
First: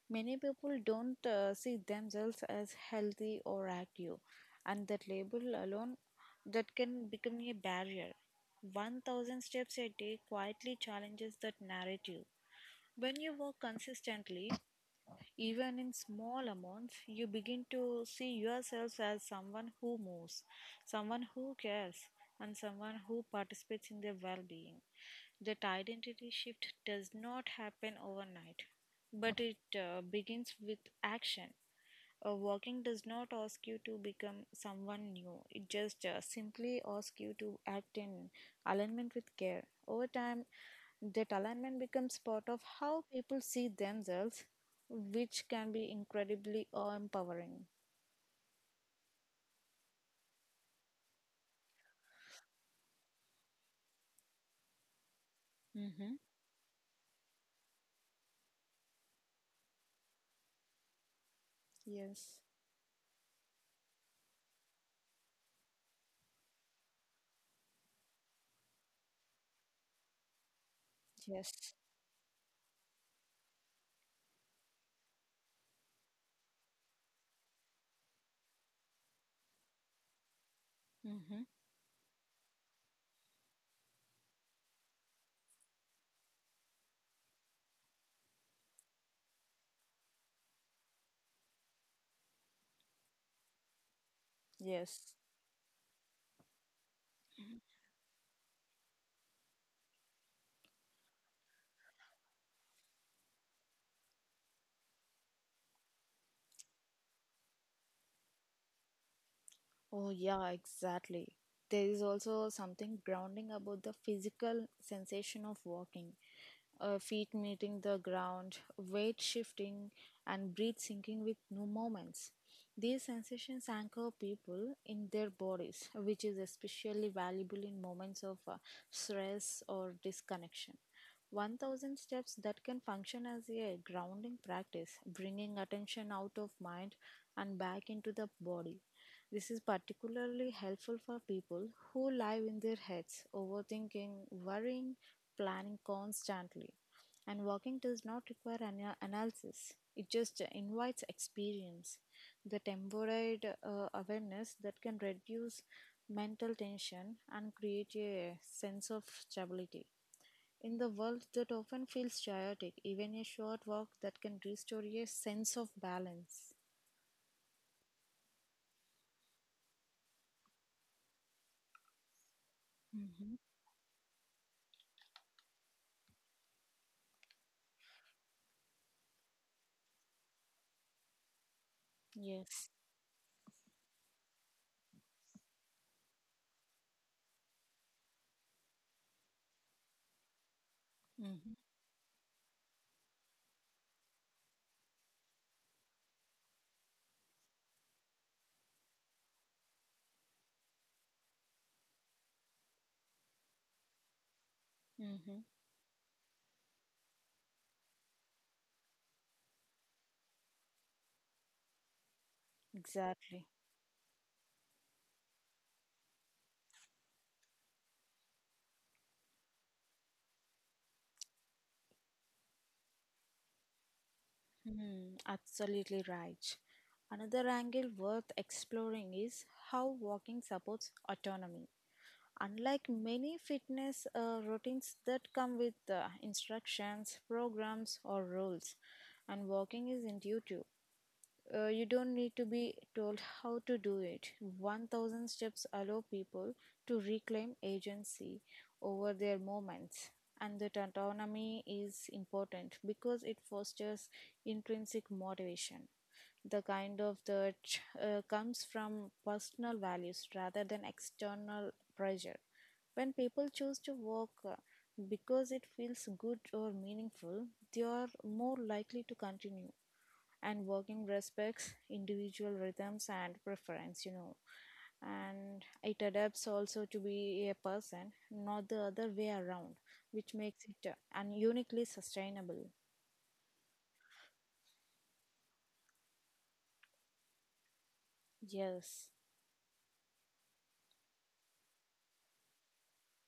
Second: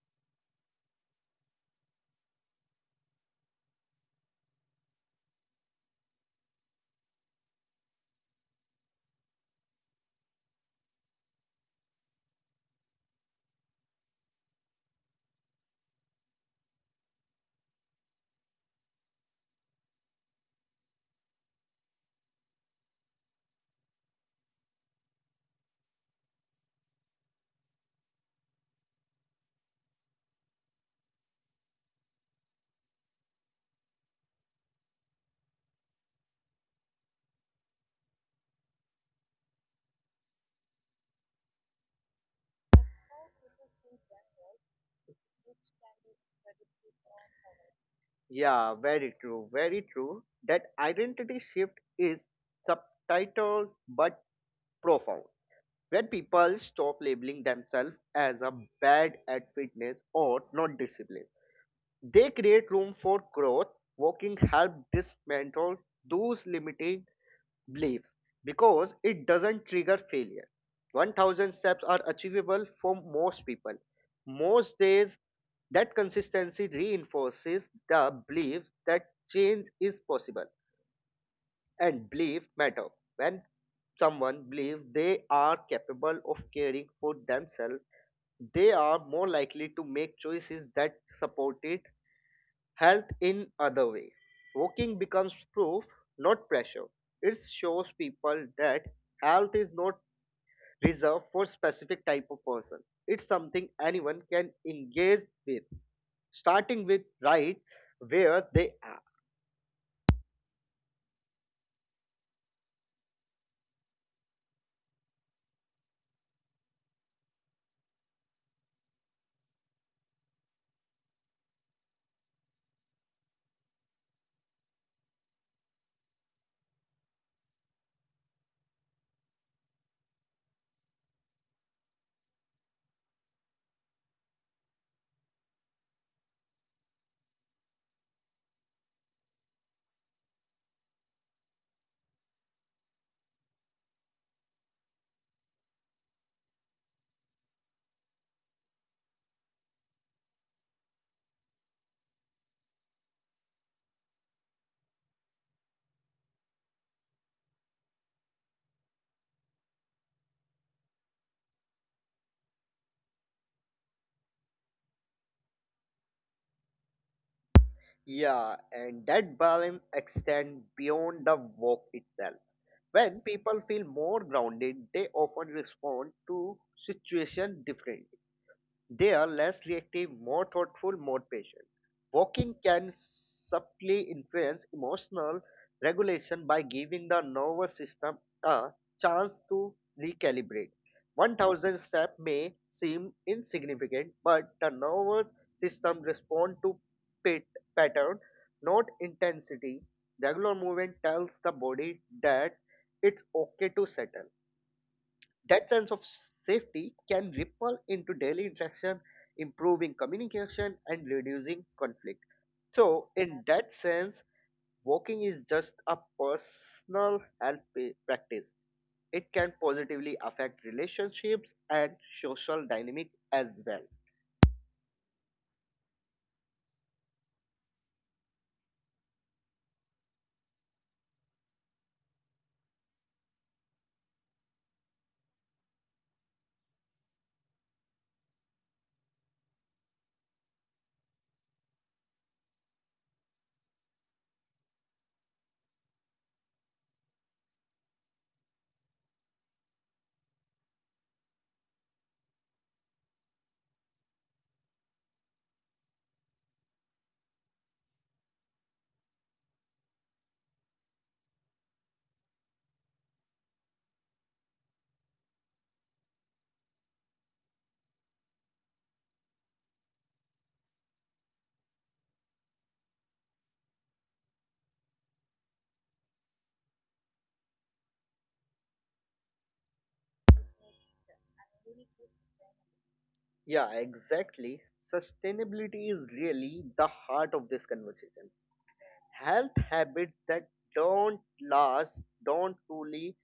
S1: Many people don't see themselves as healthy or active, and that label alone that can become a barrier. 1,000 steps a day quietly challenges that narrative. When you work consistently, even in small amounts, you begin to see yourself as someone who moves, someone who cares, and someone who participates in their well being. That identity shift does not happen overnight, but it begins with action. Walking does not ask you to become someone new. It just simply asks you to act in alignment with care. Over time, that alignment becomes part of how people see themselves, which can be incredibly empowering.
S2: Yeah, very true, very true. That identity shift is subtitled but profound.
S1: Mm-hmm.
S2: When people stop labeling themselves as a bad at fitness or not disciplined, they
S1: Yes.
S2: create room for growth. Walking help dismantle those limiting beliefs because it doesn't trigger failure. 1,000
S1: Yes.
S2: steps are achievable for most people. Most days, that consistency reinforces the belief that change is possible
S1: Mm-hmm.
S2: and belief matter. When someone believes they are capable of caring for themselves, they are more likely to make choices that support it health in other way. Walking
S1: Yes.
S2: becomes proof, not pressure. It shows people that health is not reserved for specific type of person. It's something anyone can engage with, starting with right where they are.
S1: Oh, yeah, exactly. There is also something grounding about the physical sensation of walking. Feet meeting the ground, weight shifting, and breath sinking with no moments. These sensations anchor people in their bodies, which is especially valuable in moments of stress or disconnection. 1,000 steps that can function as a grounding practice, bringing attention out of mind and back into the body. This is particularly helpful for people who live in their heads, overthinking, worrying, planning constantly. And walking does not require an analysis, it just invites experience. The temporary awareness that can reduce mental tension and create a sense of stability. In the world that often feels chaotic, even a short walk that can restore a sense of balance.
S2: Yeah, and that balance extends beyond the walk itself. When
S1: Hmm.
S2: people feel more grounded, they often respond to situation differently. They are less reactive, more thoughtful, more patient. Walking
S1: Yes.
S2: can subtly influence emotional regulation by giving the nervous system a chance to recalibrate.
S1: Mm-hmm.
S2: 1,000 steps may seem insignificant, but the nervous system responds to pat- pattern, not intensity. Regular movement tells the body that it's okay to settle.
S1: Mm-hmm.
S2: That sense of safety can ripple into daily interaction, improving communication and reducing conflict. So,
S1: Exactly.
S2: in that sense, walking is just a personal health practice. It can positively affect relationships and social dynamic as well.
S1: Hmm, absolutely right. Another angle worth exploring is how walking supports autonomy. Unlike many fitness routines that come with instructions, programs, or rules, and walking is intuitive. You don't need to be told how to do it. 1,000 steps allow people to reclaim agency over their moments. And that autonomy is important because it fosters intrinsic motivation. The kind of that comes from personal values rather than external pressure. When people choose to work because it feels good or meaningful, they are more likely to continue, and working respects individual rhythms and preference, you know, and it adapts also to be a person, not the other way around, which makes it uniquely sustainable.
S2: Yeah, exactly. Sustainability is really the heart of this conversation.
S1: Yes.
S2: Help habits that don't last don't truly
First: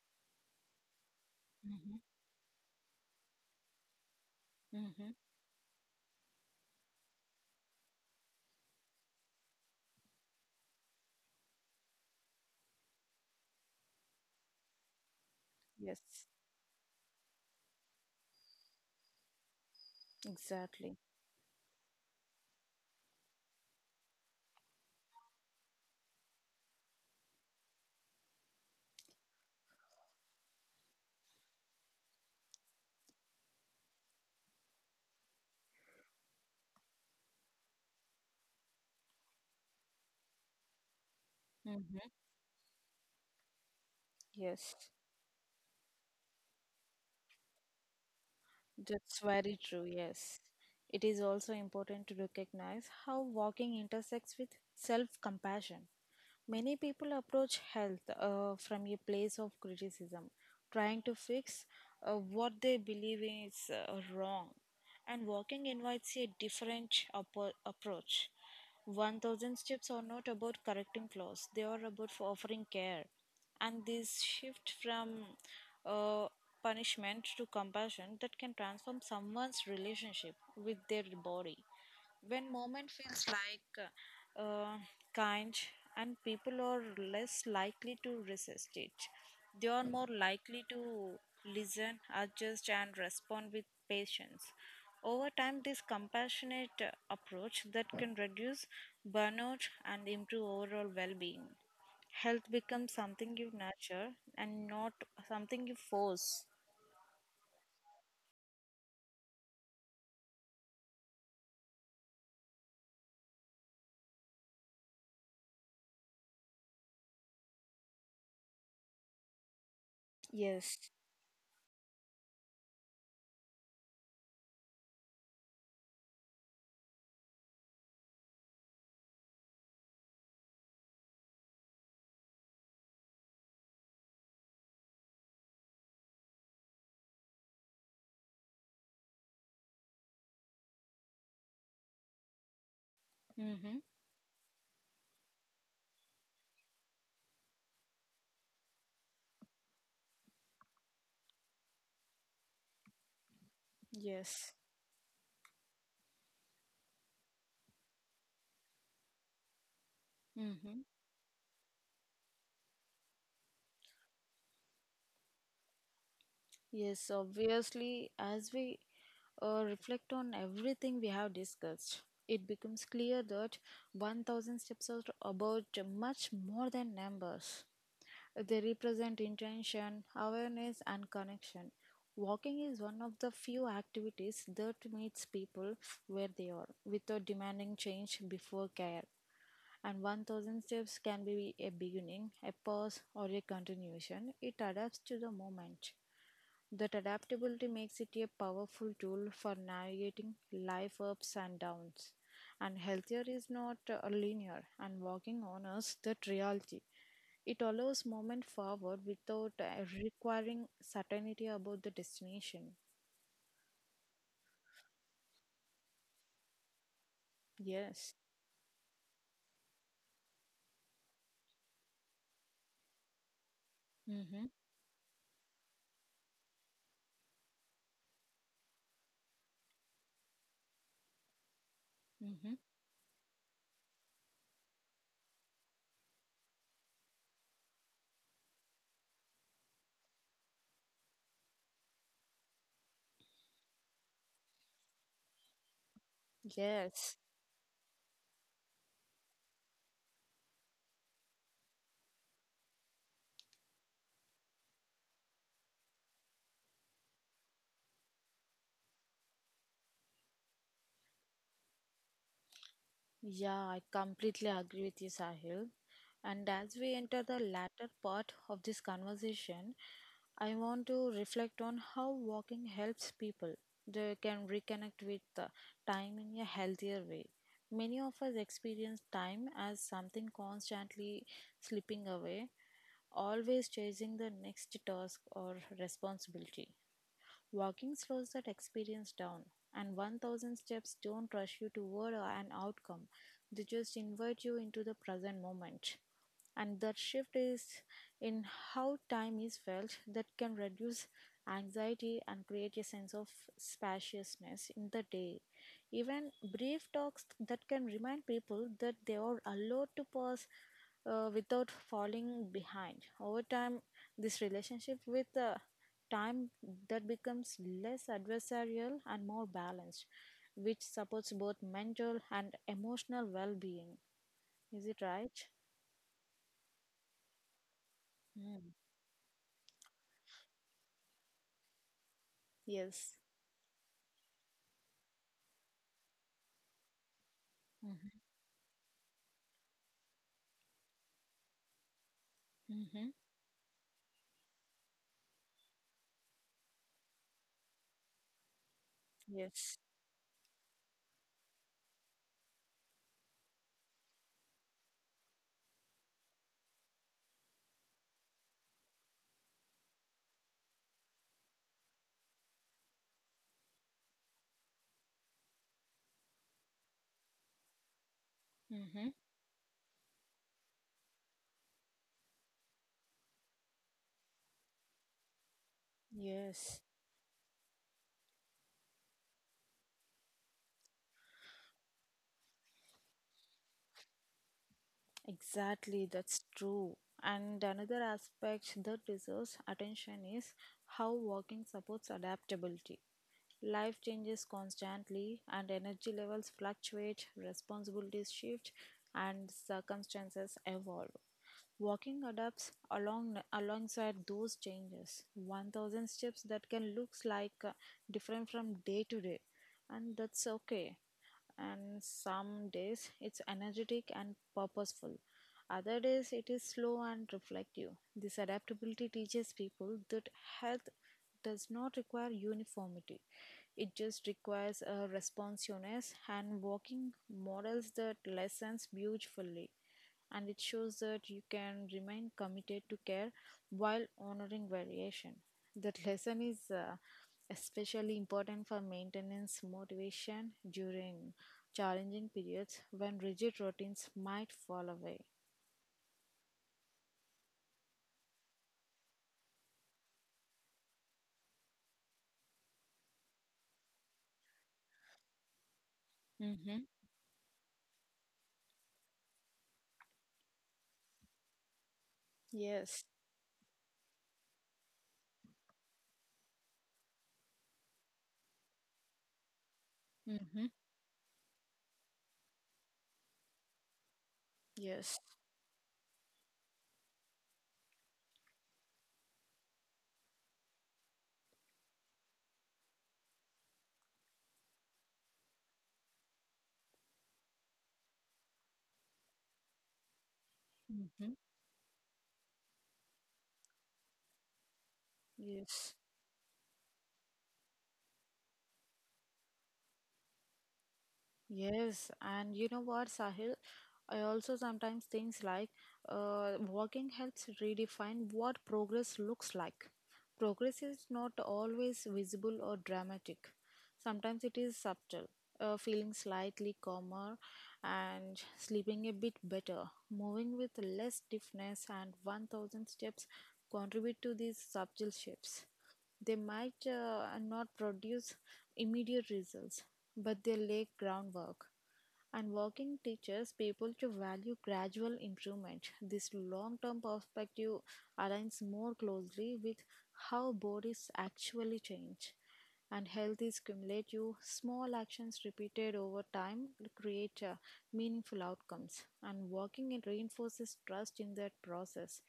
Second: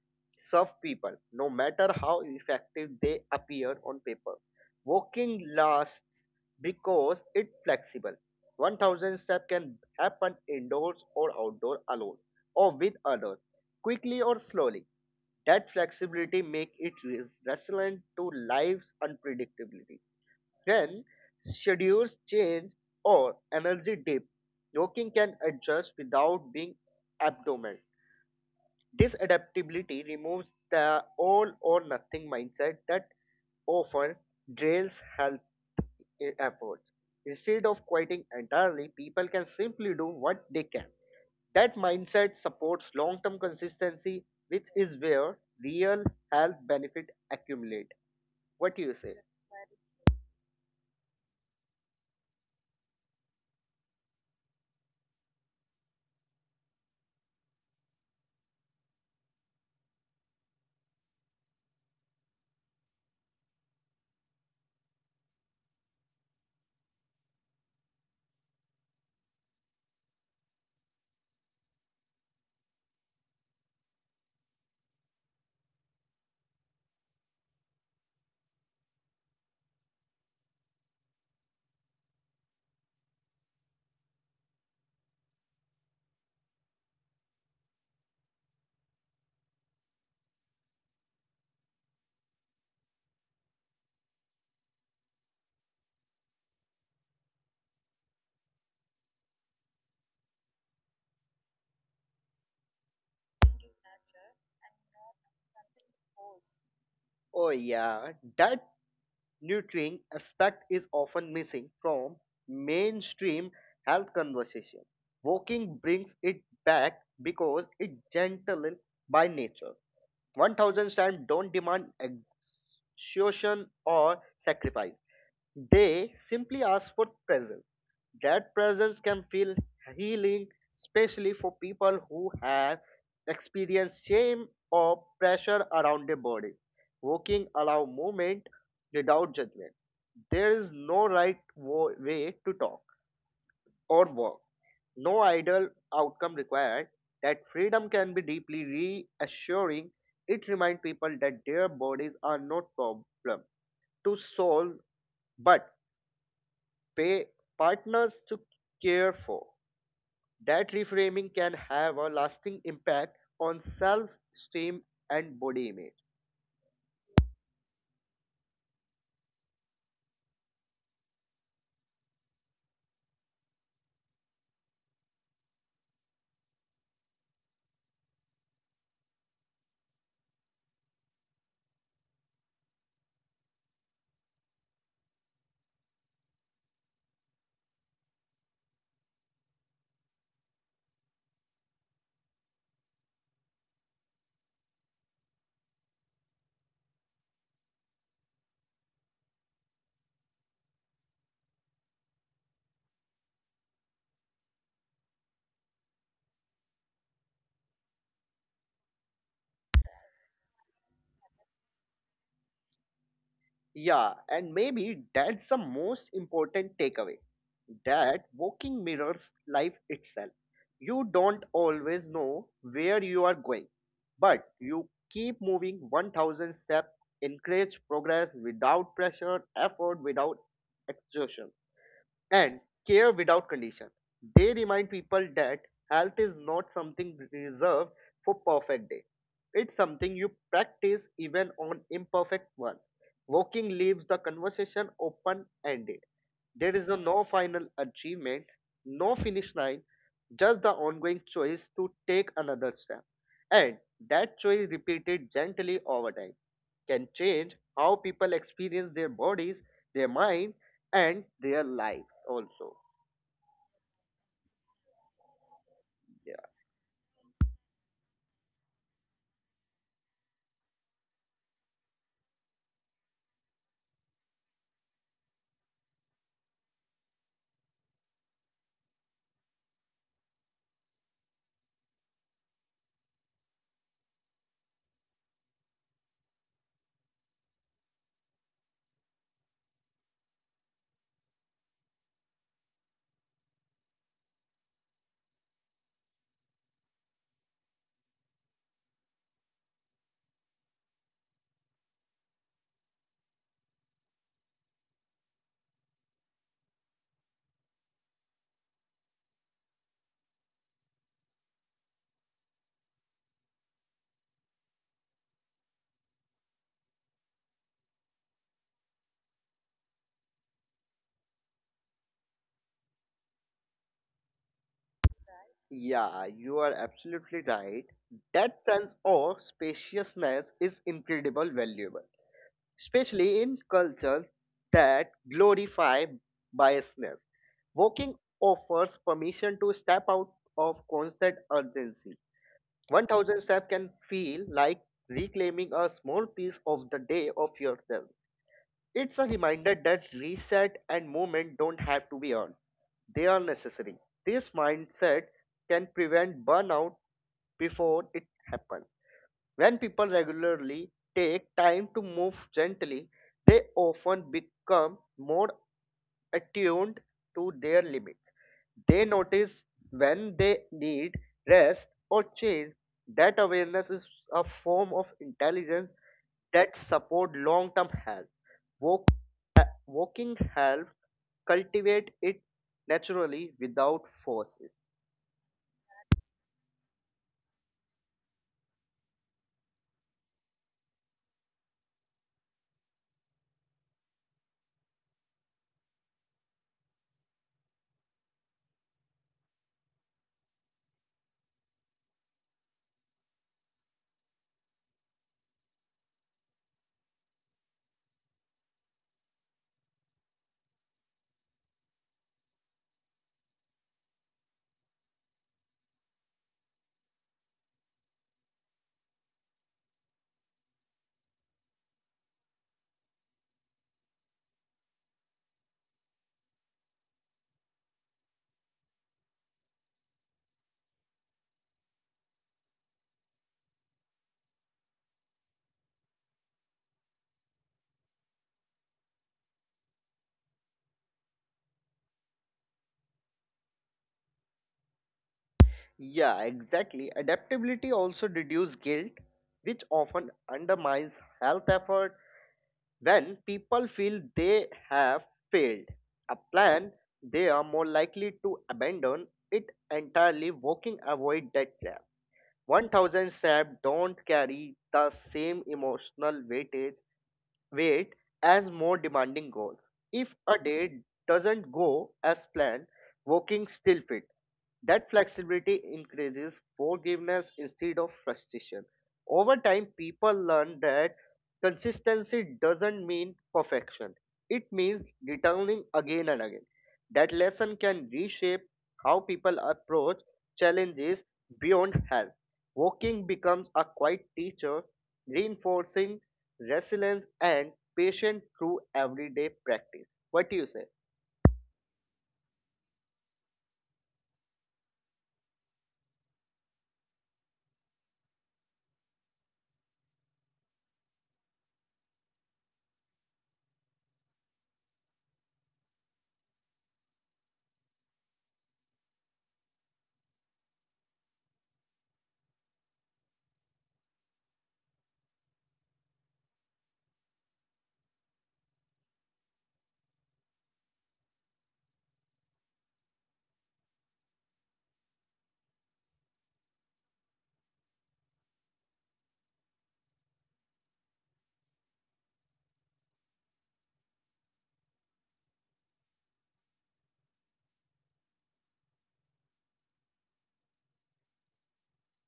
S2: serve people no matter
S1: Hmm.
S2: how effective they appear on paper.
S1: Mm-hmm.
S2: Walking lasts because it's flexible. 1,000 steps can happen indoors or outdoors, alone or with others, quickly or slowly. That
S1: Yes.
S2: flexibility makes it resilient to life's unpredictability.
S1: Exactly.
S2: When schedules change or energy dip, working can adjust without being abnormal. This adaptability removes the all or nothing mindset that often drills health efforts. Instead of quitting entirely, people can simply do what they can. That
S1: Mm-hmm.
S2: mindset supports long term consistency, which
S1: Yes.
S2: is where real health benefit accumulate. What do you say?
S1: That's very true, yes. It is also important to recognize how walking intersects with self compassion. Many people approach health from a place of criticism, trying to fix what they believe is wrong. And walking invites a different approach. 1,000 steps are not about correcting flaws, they are about for offering care, and this shift from uh, punishment to compassion that can transform someone's relationship with their body. When moment feels like kind, and people are less likely to resist it, they are more likely to listen, adjust, and respond with patience. Over time, this compassionate approach that can reduce burnout and improve overall well-being. Health becomes something you nurture and not something you force.
S2: Oh yeah, that nurturing aspect is often missing from mainstream health conversation. Walking brings it back because it's gentle by nature.
S1: Yes.
S2: 1,000 steps don't demand exhaustion or sacrifice. They simply ask for presence. That presence can feel healing, especially for people who have experienced shame or pressure around their body. Walking allow movement without judgment. There is no right way to talk
S1: Mm-hmm.
S2: or walk. No ideal outcome required. That freedom can be deeply reassuring. It reminds people that their bodies are not problem to
S1: Yes.
S2: solve, but pay partners to care for. That
S1: Mm-hmm.
S2: reframing can have a lasting impact on self esteem and body image.
S1: Yes, obviously, as we reflect on everything we have discussed, it becomes clear that 1,000 steps are about much more than numbers. They represent intention, awareness, and connection. Walking is one of the few activities that meets people where they are without demanding change before care, and 1,000 steps can be a beginning, a pause, or a continuation. It adapts to the moment. That adaptability makes it a powerful tool for navigating life ups and downs. And healthier is not linear, and walking honors that reality. It allows movement forward without requiring certainty about the destination.
S2: Yeah, and maybe that's the most important takeaway,
S1: Yes.
S2: that walking mirrors life itself. You don't always know where you are going, but
S1: Mm-hmm.
S2: you keep moving. 1,000 steps encourage progress without pressure, effort without exhaustion,
S1: Mm-hmm.
S2: and care without condition. They remind people that health is not something reserved for perfect day. It's something you practice even on imperfect one. Walking leaves the conversation open ended. There is
S1: Yes.
S2: no final achievement, no finish line, just the ongoing choice to take another step. And that choice repeated gently over time can change how people experience their bodies, their mind, and their lives also.
S1: Yeah, I completely agree with you, Sahil.
S2: Yeah,
S1: And as we enter the latter part of this conversation, I want to reflect on how walking helps people. They can reconnect with time in a healthier way. Many of us experience time as something constantly slipping away, always chasing the next task or responsibility. Walking slows that experience down, and 1,000 steps don't rush you toward an outcome, they just invite you into the present moment, and that shift is in how time is felt that can reduce anxiety and create a sense of spaciousness in the day. Even brief talks that can remind people that they are allowed to pause without falling behind. Over time, this relationship with time that becomes less adversarial and more balanced, which supports both mental and emotional well-being. Is it right?
S2: yeah, you are absolutely right. That
S1: Mm.
S2: sense of spaciousness is incredible valuable,
S1: Yes.
S2: especially in cultures that glorify biasness.
S1: Mm-hmm.
S2: Walking offers permission to step out of constant urgency.
S1: Mm-hmm.
S2: 1,000 steps can feel like reclaiming a small piece of the day of yourself. It's a reminder
S1: Yes.
S2: that reset and movement don't have to be earned, they are necessary. This mindset can prevent burnout before it happens. When people regularly take time to move gently, they often become more attuned to their limits.
S1: Mm-hmm.
S2: They notice when they need rest or change. That awareness is a form of intelligence that
S1: Yes.
S2: support long-term health. Walk, walking helps cultivate it naturally without forces.
S1: Exactly. That's true. And another aspect that deserves attention is how walking supports adaptability. Life changes constantly, and energy levels fluctuate, responsibilities shift, and circumstances evolve. Walking adapts along alongside those changes. 1,000 steps that can looks like different from day to day, and that's okay. And some days it's energetic and purposeful. Other days it is slow and reflective. This adaptability teaches people that health does not require uniformity. It just requires a responsiveness, and walking models that lessons beautifully. And it shows that you can remain committed to care while honoring variation. That lesson is especially important for maintenance motivation during challenging periods when rigid routines might fall away.
S2: Yeah, exactly. Adaptability also reduces guilt, which often undermines health effort. When people feel they have failed a
S1: Mm-hmm.
S2: plan, they are more likely to abandon it entirely. Walking avoid that trap.
S1: Yes.
S2: 1,000 steps don't carry the same emotional weight as more demanding goals. If a
S1: Mm-hmm.
S2: day doesn't go as planned, walking still fit. That
S1: Yes.
S2: flexibility increases forgiveness instead of frustration. Over time, people learn that consistency doesn't mean perfection, it means returning again and again. That lesson can reshape how people approach challenges
S1: Mm-hmm.
S2: beyond health. Walking becomes a quiet teacher,
S1: Yes.
S2: reinforcing resilience and patience through everyday practice. What do you say?
S1: Yes, and you know what, Sahil? I also sometimes things like walking helps redefine what progress looks like. Progress is not always visible or dramatic. Sometimes it is subtle, feeling slightly calmer and sleeping a bit better, moving with less stiffness, and 1,000 steps contribute to these subtle shifts. They might not produce immediate results, but they lay groundwork. And working teaches people to value gradual improvement. This long term perspective aligns more closely with how bodies actually change. And health is cumulative. Small actions repeated over time create meaningful outcomes. And working it reinforces trust in that process,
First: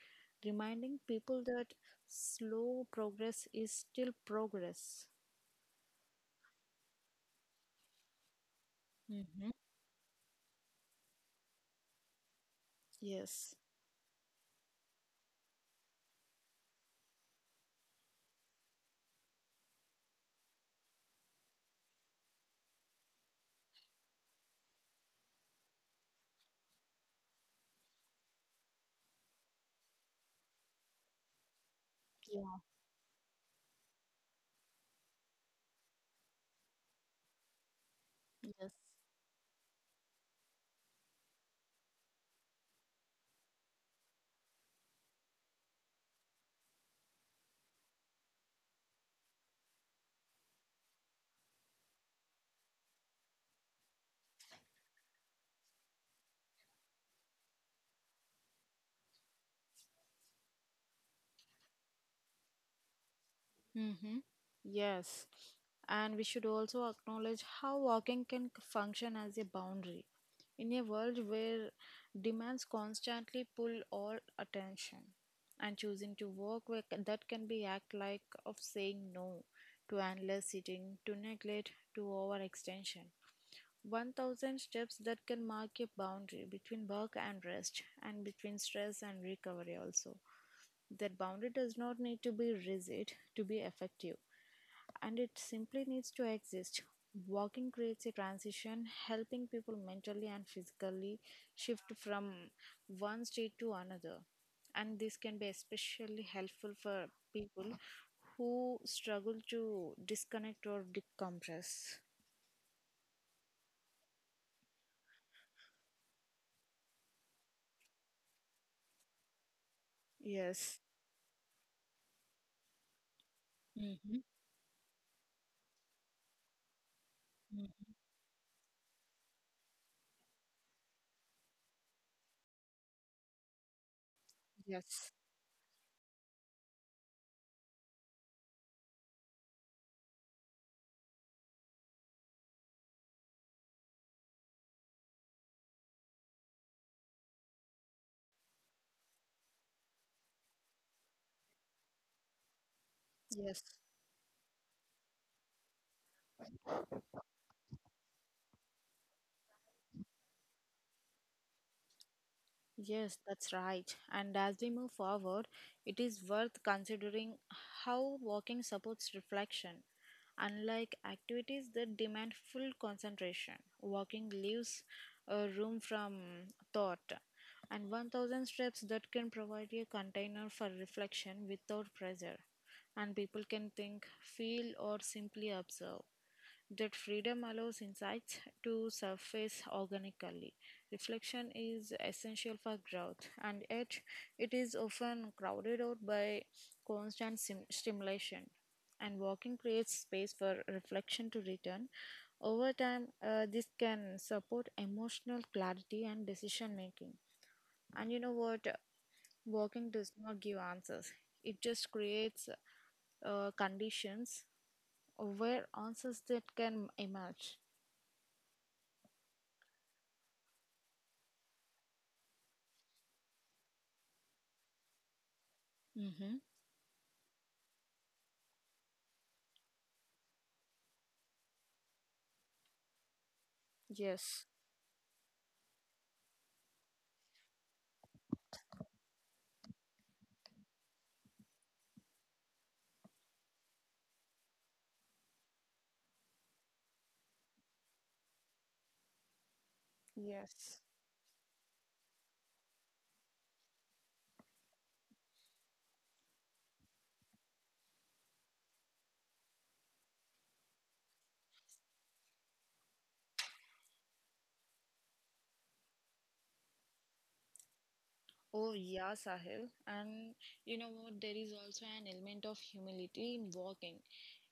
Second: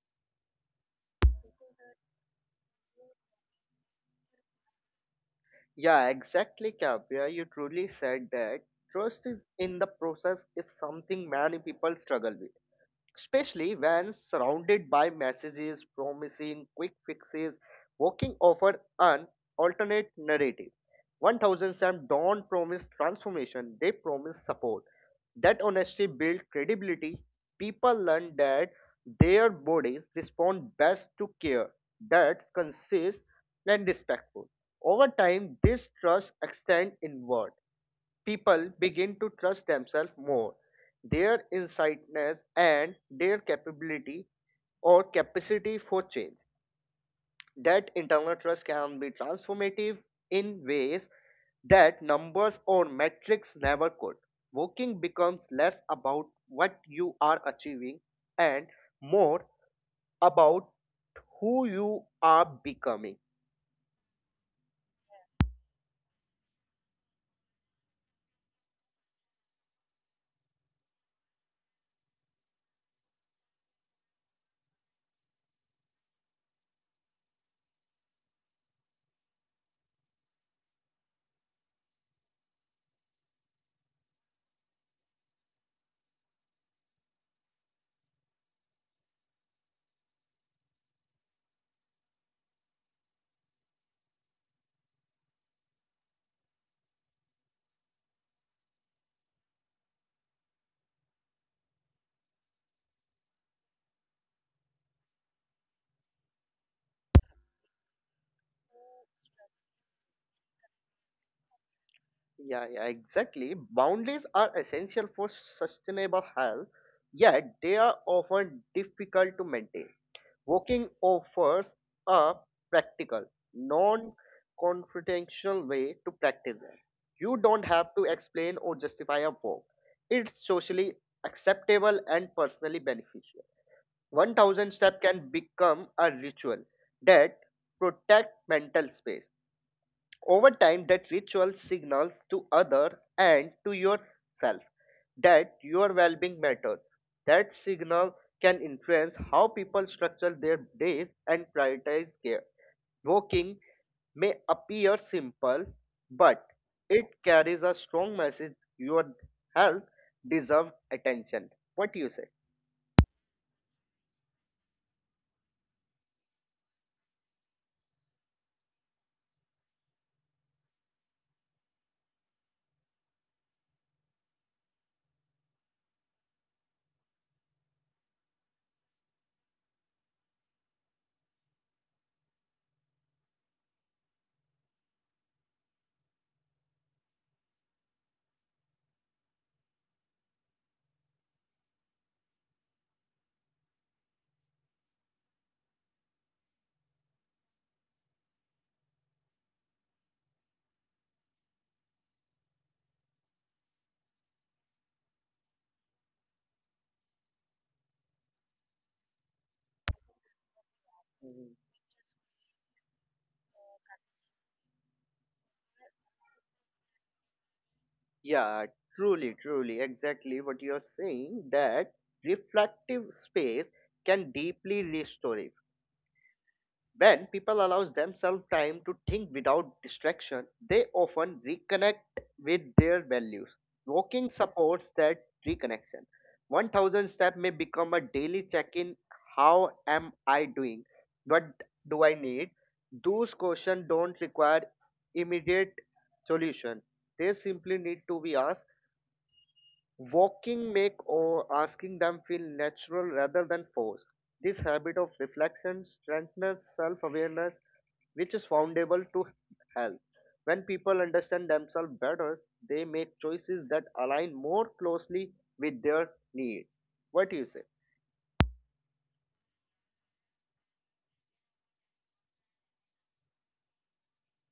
S1: reminding people that slow progress is still progress.
S2: Yeah, exactly, Kavya. You truly said that trust is
S1: Hmm
S2: in the process is something many people struggle with,
S1: Yes.
S2: especially when surrounded by messages promising quick fixes. Walking offered an alternate narrative. 1,000 Sam don't promise transformation, they promise support. That honesty built credibility. People learn that their bodies respond best to care that's consist and respectful. Over time, this trust extends inward.
S1: Yes.
S2: People begin to trust themselves more, their insightness and their capability or capacity for change. That internal trust can be transformative in ways that numbers or metrics never could. Working becomes less about what you are achieving and more about who you are becoming.
S1: hmm Yes. And we should also acknowledge how walking can function as a boundary in a world where demands constantly pull all attention. And choosing to walk where that can be act like of saying no to endless sitting, to neglect, to overextension. 1,000 steps that can mark a boundary between work and rest and between stress and recovery also. That boundary does not need to be rigid to be effective and it simply needs to exist. Walking creates a transition, helping people mentally and physically shift from one state to another. And this can be especially helpful for people who struggle to disconnect or decompress.
S2: Yeah, yeah, exactly. Boundaries are essential for sustainable health, yet they are often difficult to maintain.
S1: Yes,
S2: Walking offers a practical, non
S1: mm-hmm,
S2: confrontational way to practice it. You don't have to explain or justify a walk, it's socially acceptable and personally beneficial. 1,000 steps
S1: yes,
S2: can become a ritual that protect mental space. Over time, that ritual signals to other and to yourself that your well-being matters. That signal can influence how people structure their days and prioritize care. Walking
S1: yes.
S2: may appear simple, but it carries a strong message. Your health deserves attention. What do you say?
S1: Yes, that's right. And as we move forward, it is worth considering how walking supports reflection. Unlike activities that demand full concentration, walking leaves a room from thought. And 1,000 steps that can provide a container for reflection without pressure. And people can think, feel, or simply observe. That freedom allows insights to surface organically. Reflection is essential for growth, and yet it is often crowded out by constant stimulation. And walking creates space for reflection to return. Over time, this can support emotional clarity and decision making. And you know what? Walking does not give answers,
S2: Mhm.
S1: it just creates conditions where answers that can emerge.
S2: Yeah, truly, exactly what you're saying, that reflective space can deeply restore.
S1: Mm-hmm.
S2: When people allow themselves time to think without distraction, they often reconnect with their values. Walking
S1: Yes.
S2: supports that reconnection. 1,000 step may become a daily check-in. How am I doing? What do I need? Those questions don't require immediate solution. They simply need to be asked. Walking
S1: Yes.
S2: make or asking them feel natural rather than forced. This habit of reflection strengthens self awareness which is foundable to health. When people understand themselves better, they make choices that align more closely with their needs. What do you say?
S1: Oh, yeah, Sahil. And you know what? There is also an element of humility in walking.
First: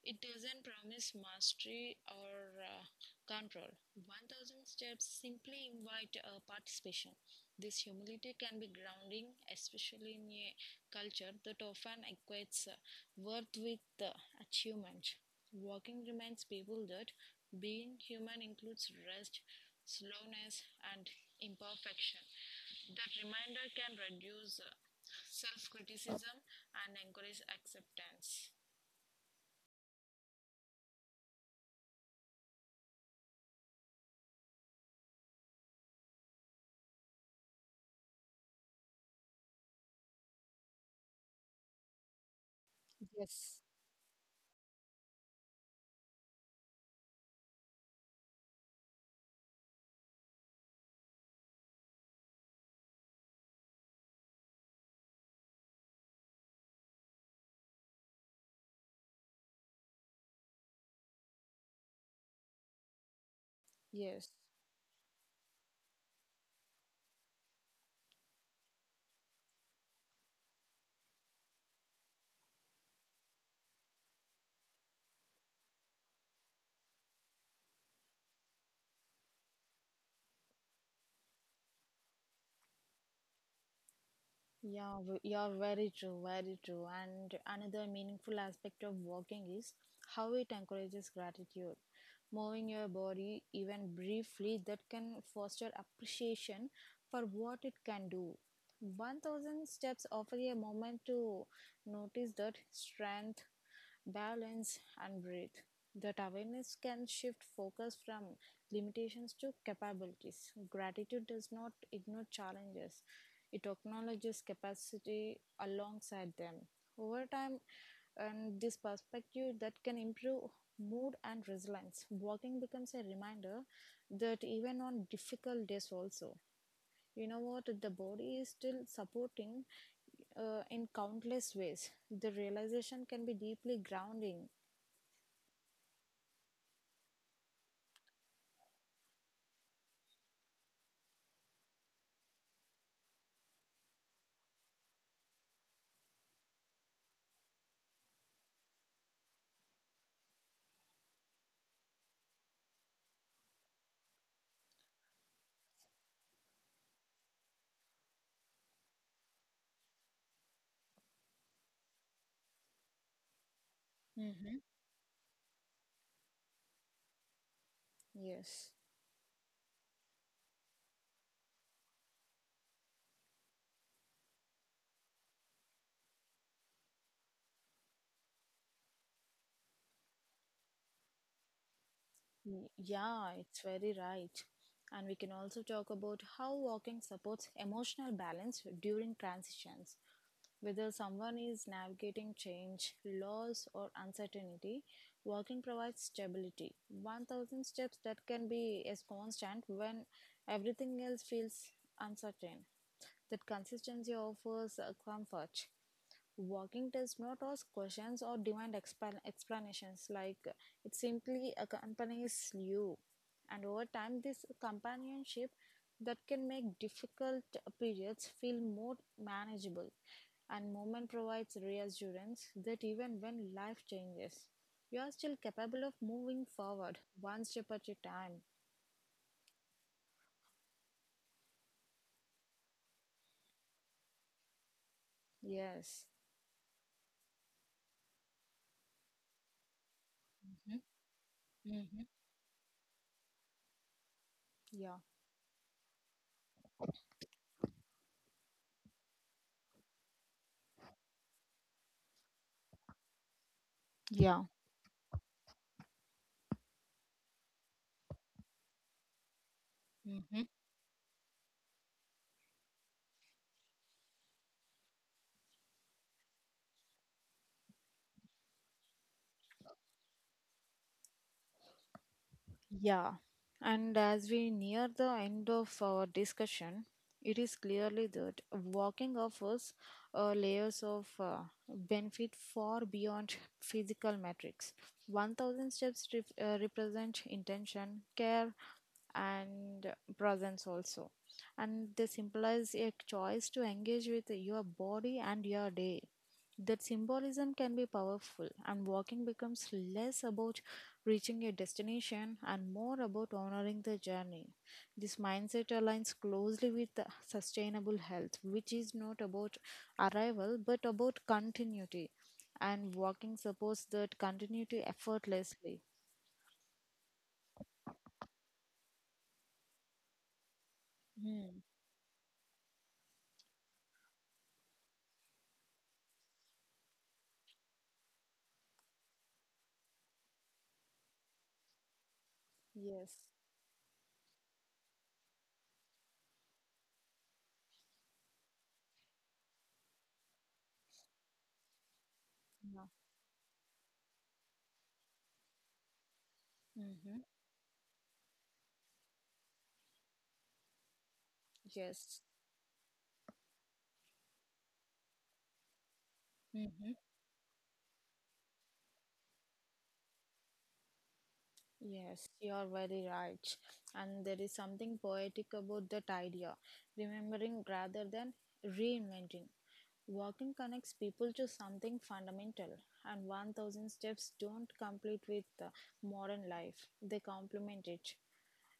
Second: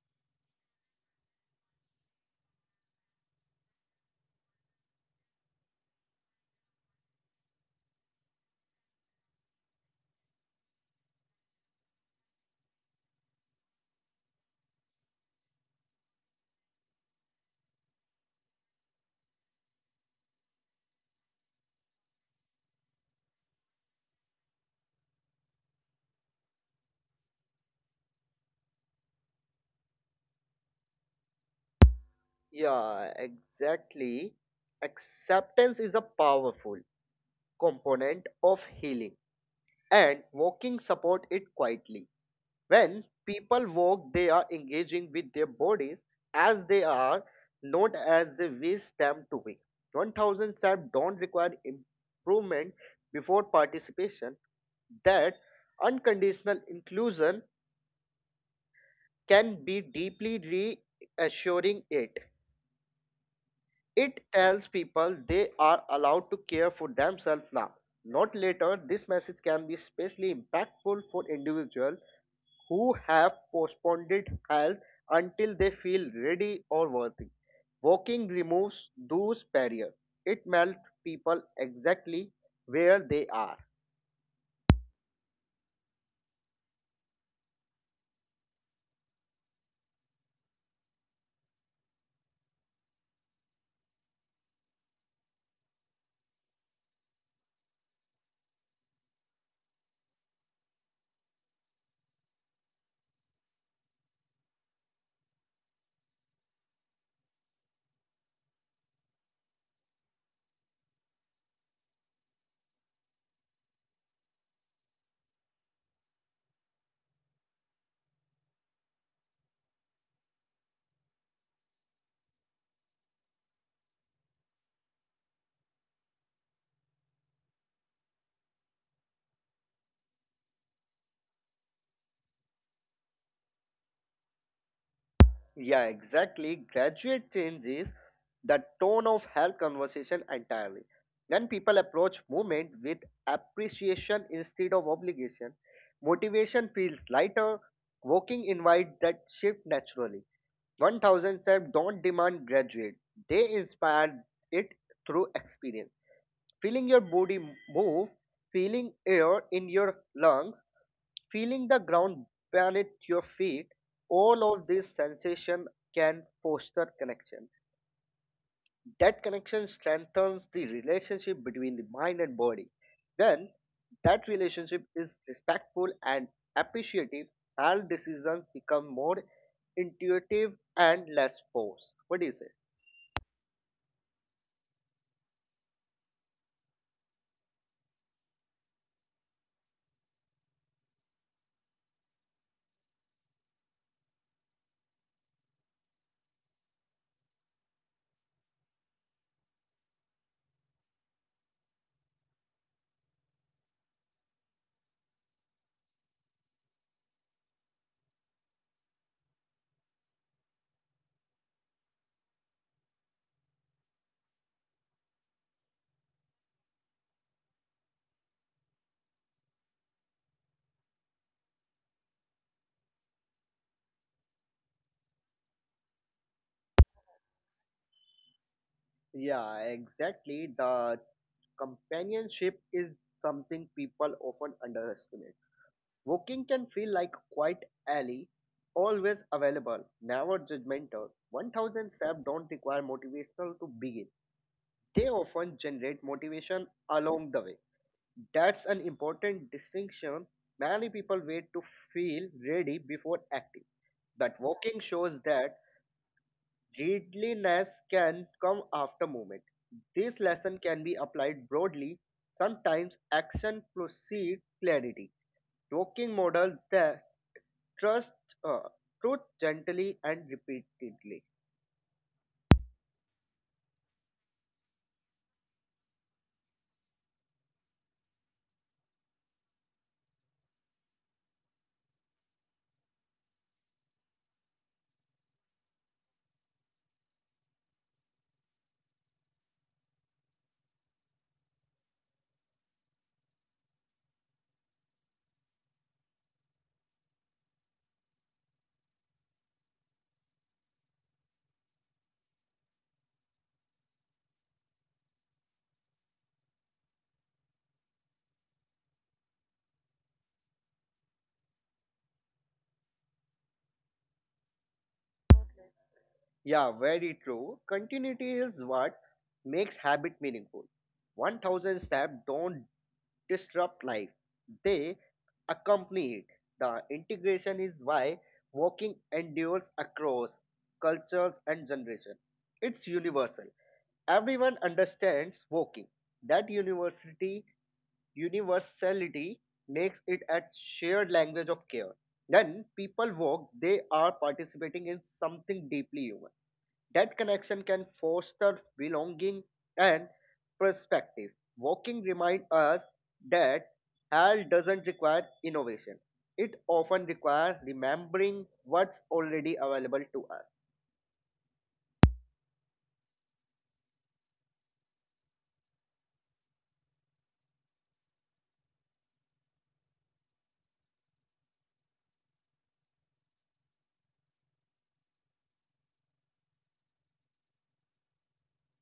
S1: It doesn't promise mastery or control. 1,000 steps simply invite participation. This humility can be grounding, especially in a culture that often equates worth with achievement. Walking reminds people that being human includes rest, slowness, and imperfection. That reminder can reduce self criticism and encourage acceptance.
S2: Yeah, exactly. Acceptance is a powerful component of healing, and walking support it quietly. When
S1: Yes,
S2: people walk, they are engaging with their bodies as they are, not as they wish them to be. 1,000 steps don't require improvement before participation. That unconditional inclusion can be deeply reassuring it. It
S1: yes.
S2: tells people they are allowed to care for themselves now, not later. This message can be especially impactful for individuals who have postponed health until they feel ready or worthy. Walking removes those barriers. It melts people exactly where they are.
S1: Yeah, very true, very true. And another meaningful aspect of walking is how it encourages gratitude. Moving your body, even briefly, that can foster appreciation for what it can do. 1,000 steps offer you a moment to notice that strength, balance, and breathe. That awareness can shift focus from limitations to capabilities. Gratitude does not ignore challenges, it acknowledges capacity alongside them. Over time, and this perspective that can improve mood and resilience. Walking becomes a reminder that even on difficult days, also, you know what, the body is still supporting in countless ways. The realization can be deeply grounding.
S2: Yeah, exactly. Graduate changes the tone of health conversation entirely. When people approach movement with appreciation instead of obligation, motivation feels lighter. Walking invites that shift naturally. 1,000 Self don't demand graduate, they inspire it through experience. Feeling your body move, feeling air in your lungs, feeling the ground beneath your feet, all
S1: Hmm
S2: of these sensations can foster connection.
S1: Yes.
S2: That connection strengthens the relationship between the mind and body. When that relationship is respectful and appreciative, all decisions become more intuitive and less forced. What do you say?
S1: Mm, yeah, it's very right. And we can also talk about how walking supports emotional balance during transitions. Whether someone is navigating change, loss, or uncertainty, walking provides stability. 1,000 steps that can be as constant when everything else feels uncertain. That consistency offers comfort. Walking does not ask questions or demand explanations, like it simply accompanies you. And over time, this companionship that can make difficult periods feel more manageable. And movement provides reassurance that even when life changes, you are still capable of moving forward one step at a time.
S2: Yeah, exactly. The companionship is something people often underestimate.
S1: Yes,
S2: Walking can feel like quiet alley, always available, never judgmental. 1,000 steps don't require motivational to begin.
S1: yeah.
S2: They often generate motivation along the way. That's an important distinction. Many people wait to feel ready before acting. But
S1: Yeah.
S2: walking shows that readiness can come after movement. This
S1: Mhm.
S2: lesson can be applied broadly. Sometimes action precedes clarity. Talking model the trust uh, truth gently and repeatedly.
S1: Yeah, and as we near the end of our discussion, it is clearly that walking offers layers of benefit far beyond physical metrics. 1000 steps represent intention, care, and presence also. And this implies a choice to engage with your body and your day. That symbolism can be powerful, and walking becomes less about reaching a destination and more about honoring the journey. This mindset aligns closely with the sustainable health, which is not about arrival but about continuity. And walking supports that continuity effortlessly.
S2: Yeah, very true. Continuity is what makes habit meaningful.
S1: Hmm.
S2: 1,000 steps don't disrupt life, they accompany it. The integration is why walking endures across cultures and generations. It's
S1: Yes.
S2: universal. Everyone understands walking. That universality makes it a shared language of care. When
S1: Yeah.
S2: people walk, they are participating in something deeply human. That
S1: Mhm.
S2: connection can foster belonging and perspective. Walking
S1: Yes.
S2: reminds us that health doesn't require innovation. It
S1: Mm-hmm.
S2: often requires remembering what's already available to us.
S1: Yes, you are very right. And there is something poetic about that idea remembering rather than reinventing. Walking connects people to something fundamental, and 1,000 steps don't complete with modern life, they complement it.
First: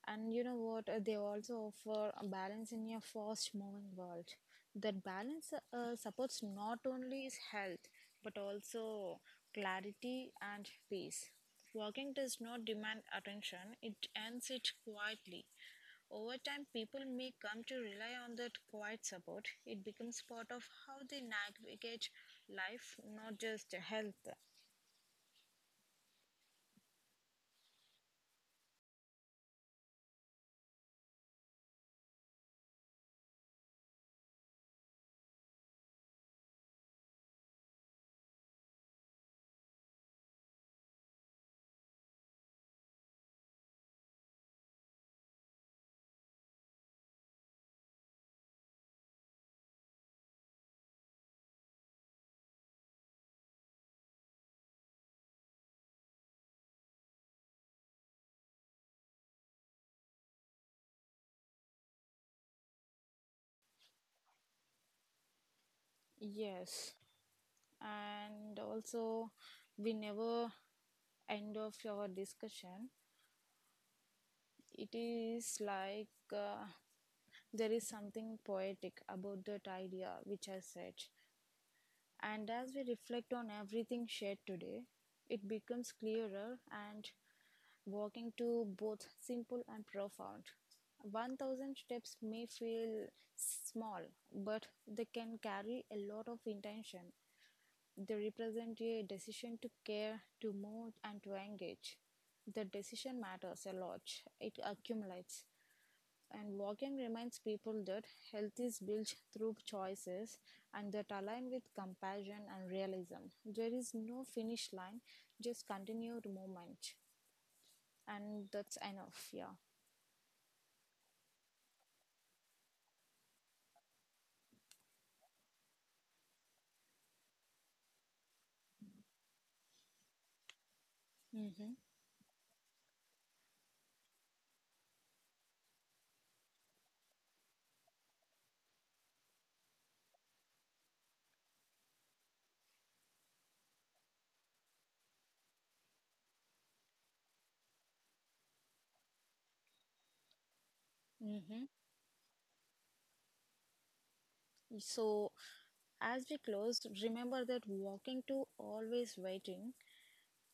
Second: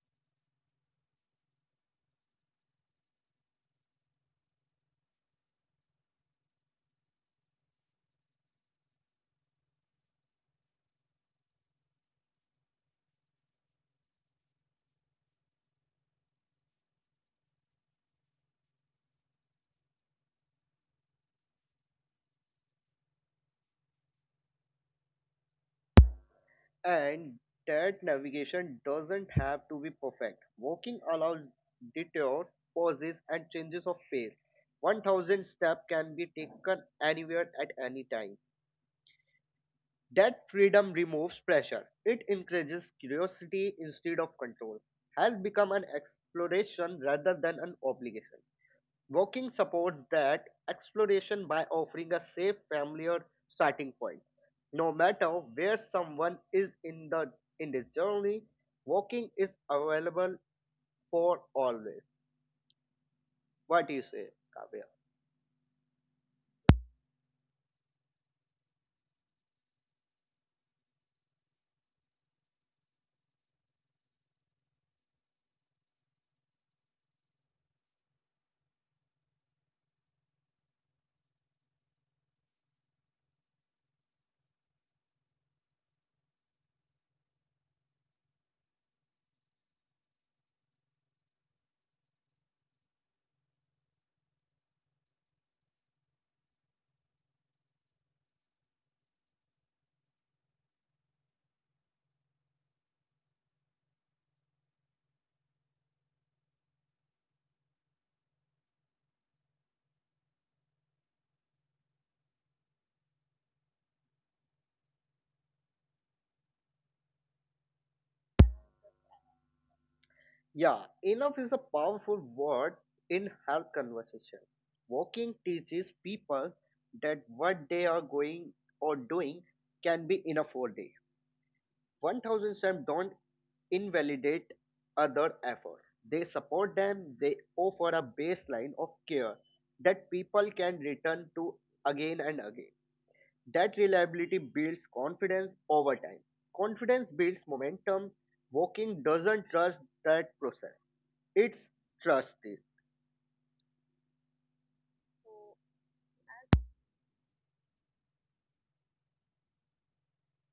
S1: And you know what? They also offer a balance in a fast moving world. That balance supports not only is health but also clarity and peace. Walking does not demand attention, it earns it quietly. Over time, people may come to rely on that quiet support. It becomes part of how they navigate life, not just health.
S2: And that navigation doesn't have to be perfect. Walking allows detours, pauses, and changes of pace. 1,000 steps can be taken anywhere at any time. That freedom removes pressure. It encourages curiosity instead of control. Health become an exploration rather than an obligation. Walking supports that exploration by offering a safe familiar starting point. No matter where someone is in the in this journey, walking is available for always. What do you say, Kavya?
S1: Yes, and also we never end of our discussion, it is like uh, there is something poetic about that idea which I said. And as we reflect on everything shared today, it becomes clearer and walking to both simple and profound. 1,000 steps may feel small, but they can carry a lot of intention. They represent a decision to care, to move, and to engage. The decision matters a lot, it accumulates. And Vaughan reminds people that health is built through choices and that align with compassion and realism. There is no finish line, just continued movement. And that's enough, yeah.
S2: Yeah, enough is a powerful word in health conversation. Walking teaches people that what they are going or doing can be enough for day.
S1: Mm-hmm.
S2: 1,000 steps don't invalidate other effort. They support them, they offer a baseline of care that people can return to again and again. That reliability builds confidence over time. Confidence builds momentum. Walking doesn't trust that process,
S1: Mm-hmm.
S2: it's trust this.
S1: So, as we close, remember that walking to always waiting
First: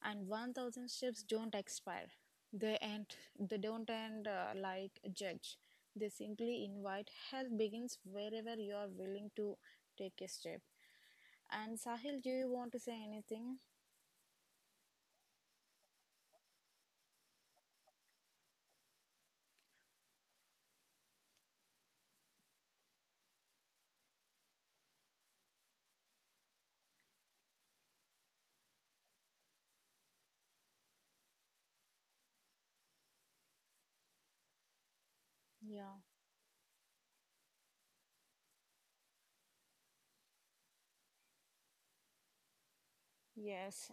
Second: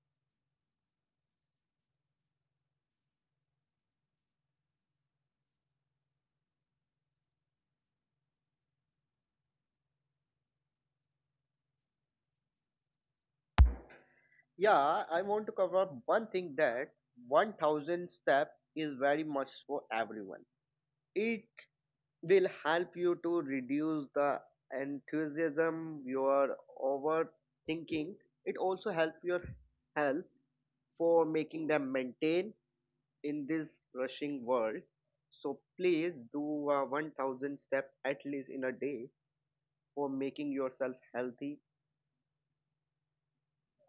S1: and 1,000 ships don't expire they end they don't end like a judge they simply invite help begins wherever you are willing to take a step and Sahil, do you want to say anything?
S2: Yeah, I want to cover up one thing, that 1,000 step is very much for everyone. It will help you to reduce the enthusiasm, your overthinking. It also help your health for making them maintain in this rushing world. So
S1: Yeah,
S2: please do a 1,000 step at least in a day for making yourself healthy.
S1: yes,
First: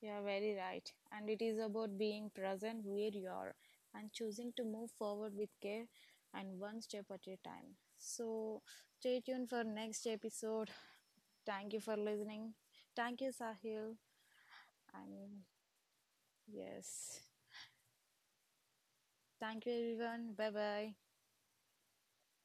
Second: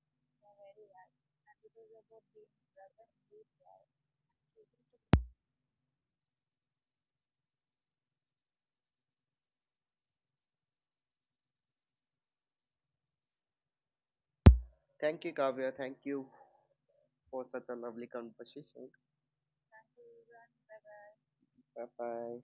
S1: you are very right. And it is about being present where you are and choosing to move forward with care and one step at a time. So, stay tuned for next episode. Thank you for listening. Thank you, Sahil.
S2: Thank you,
S1: And
S2: Kavya. Thank you
S1: yes.
S2: for such a lovely conversation.
S1: Thank you, everyone. Bye bye.
S2: 拜拜。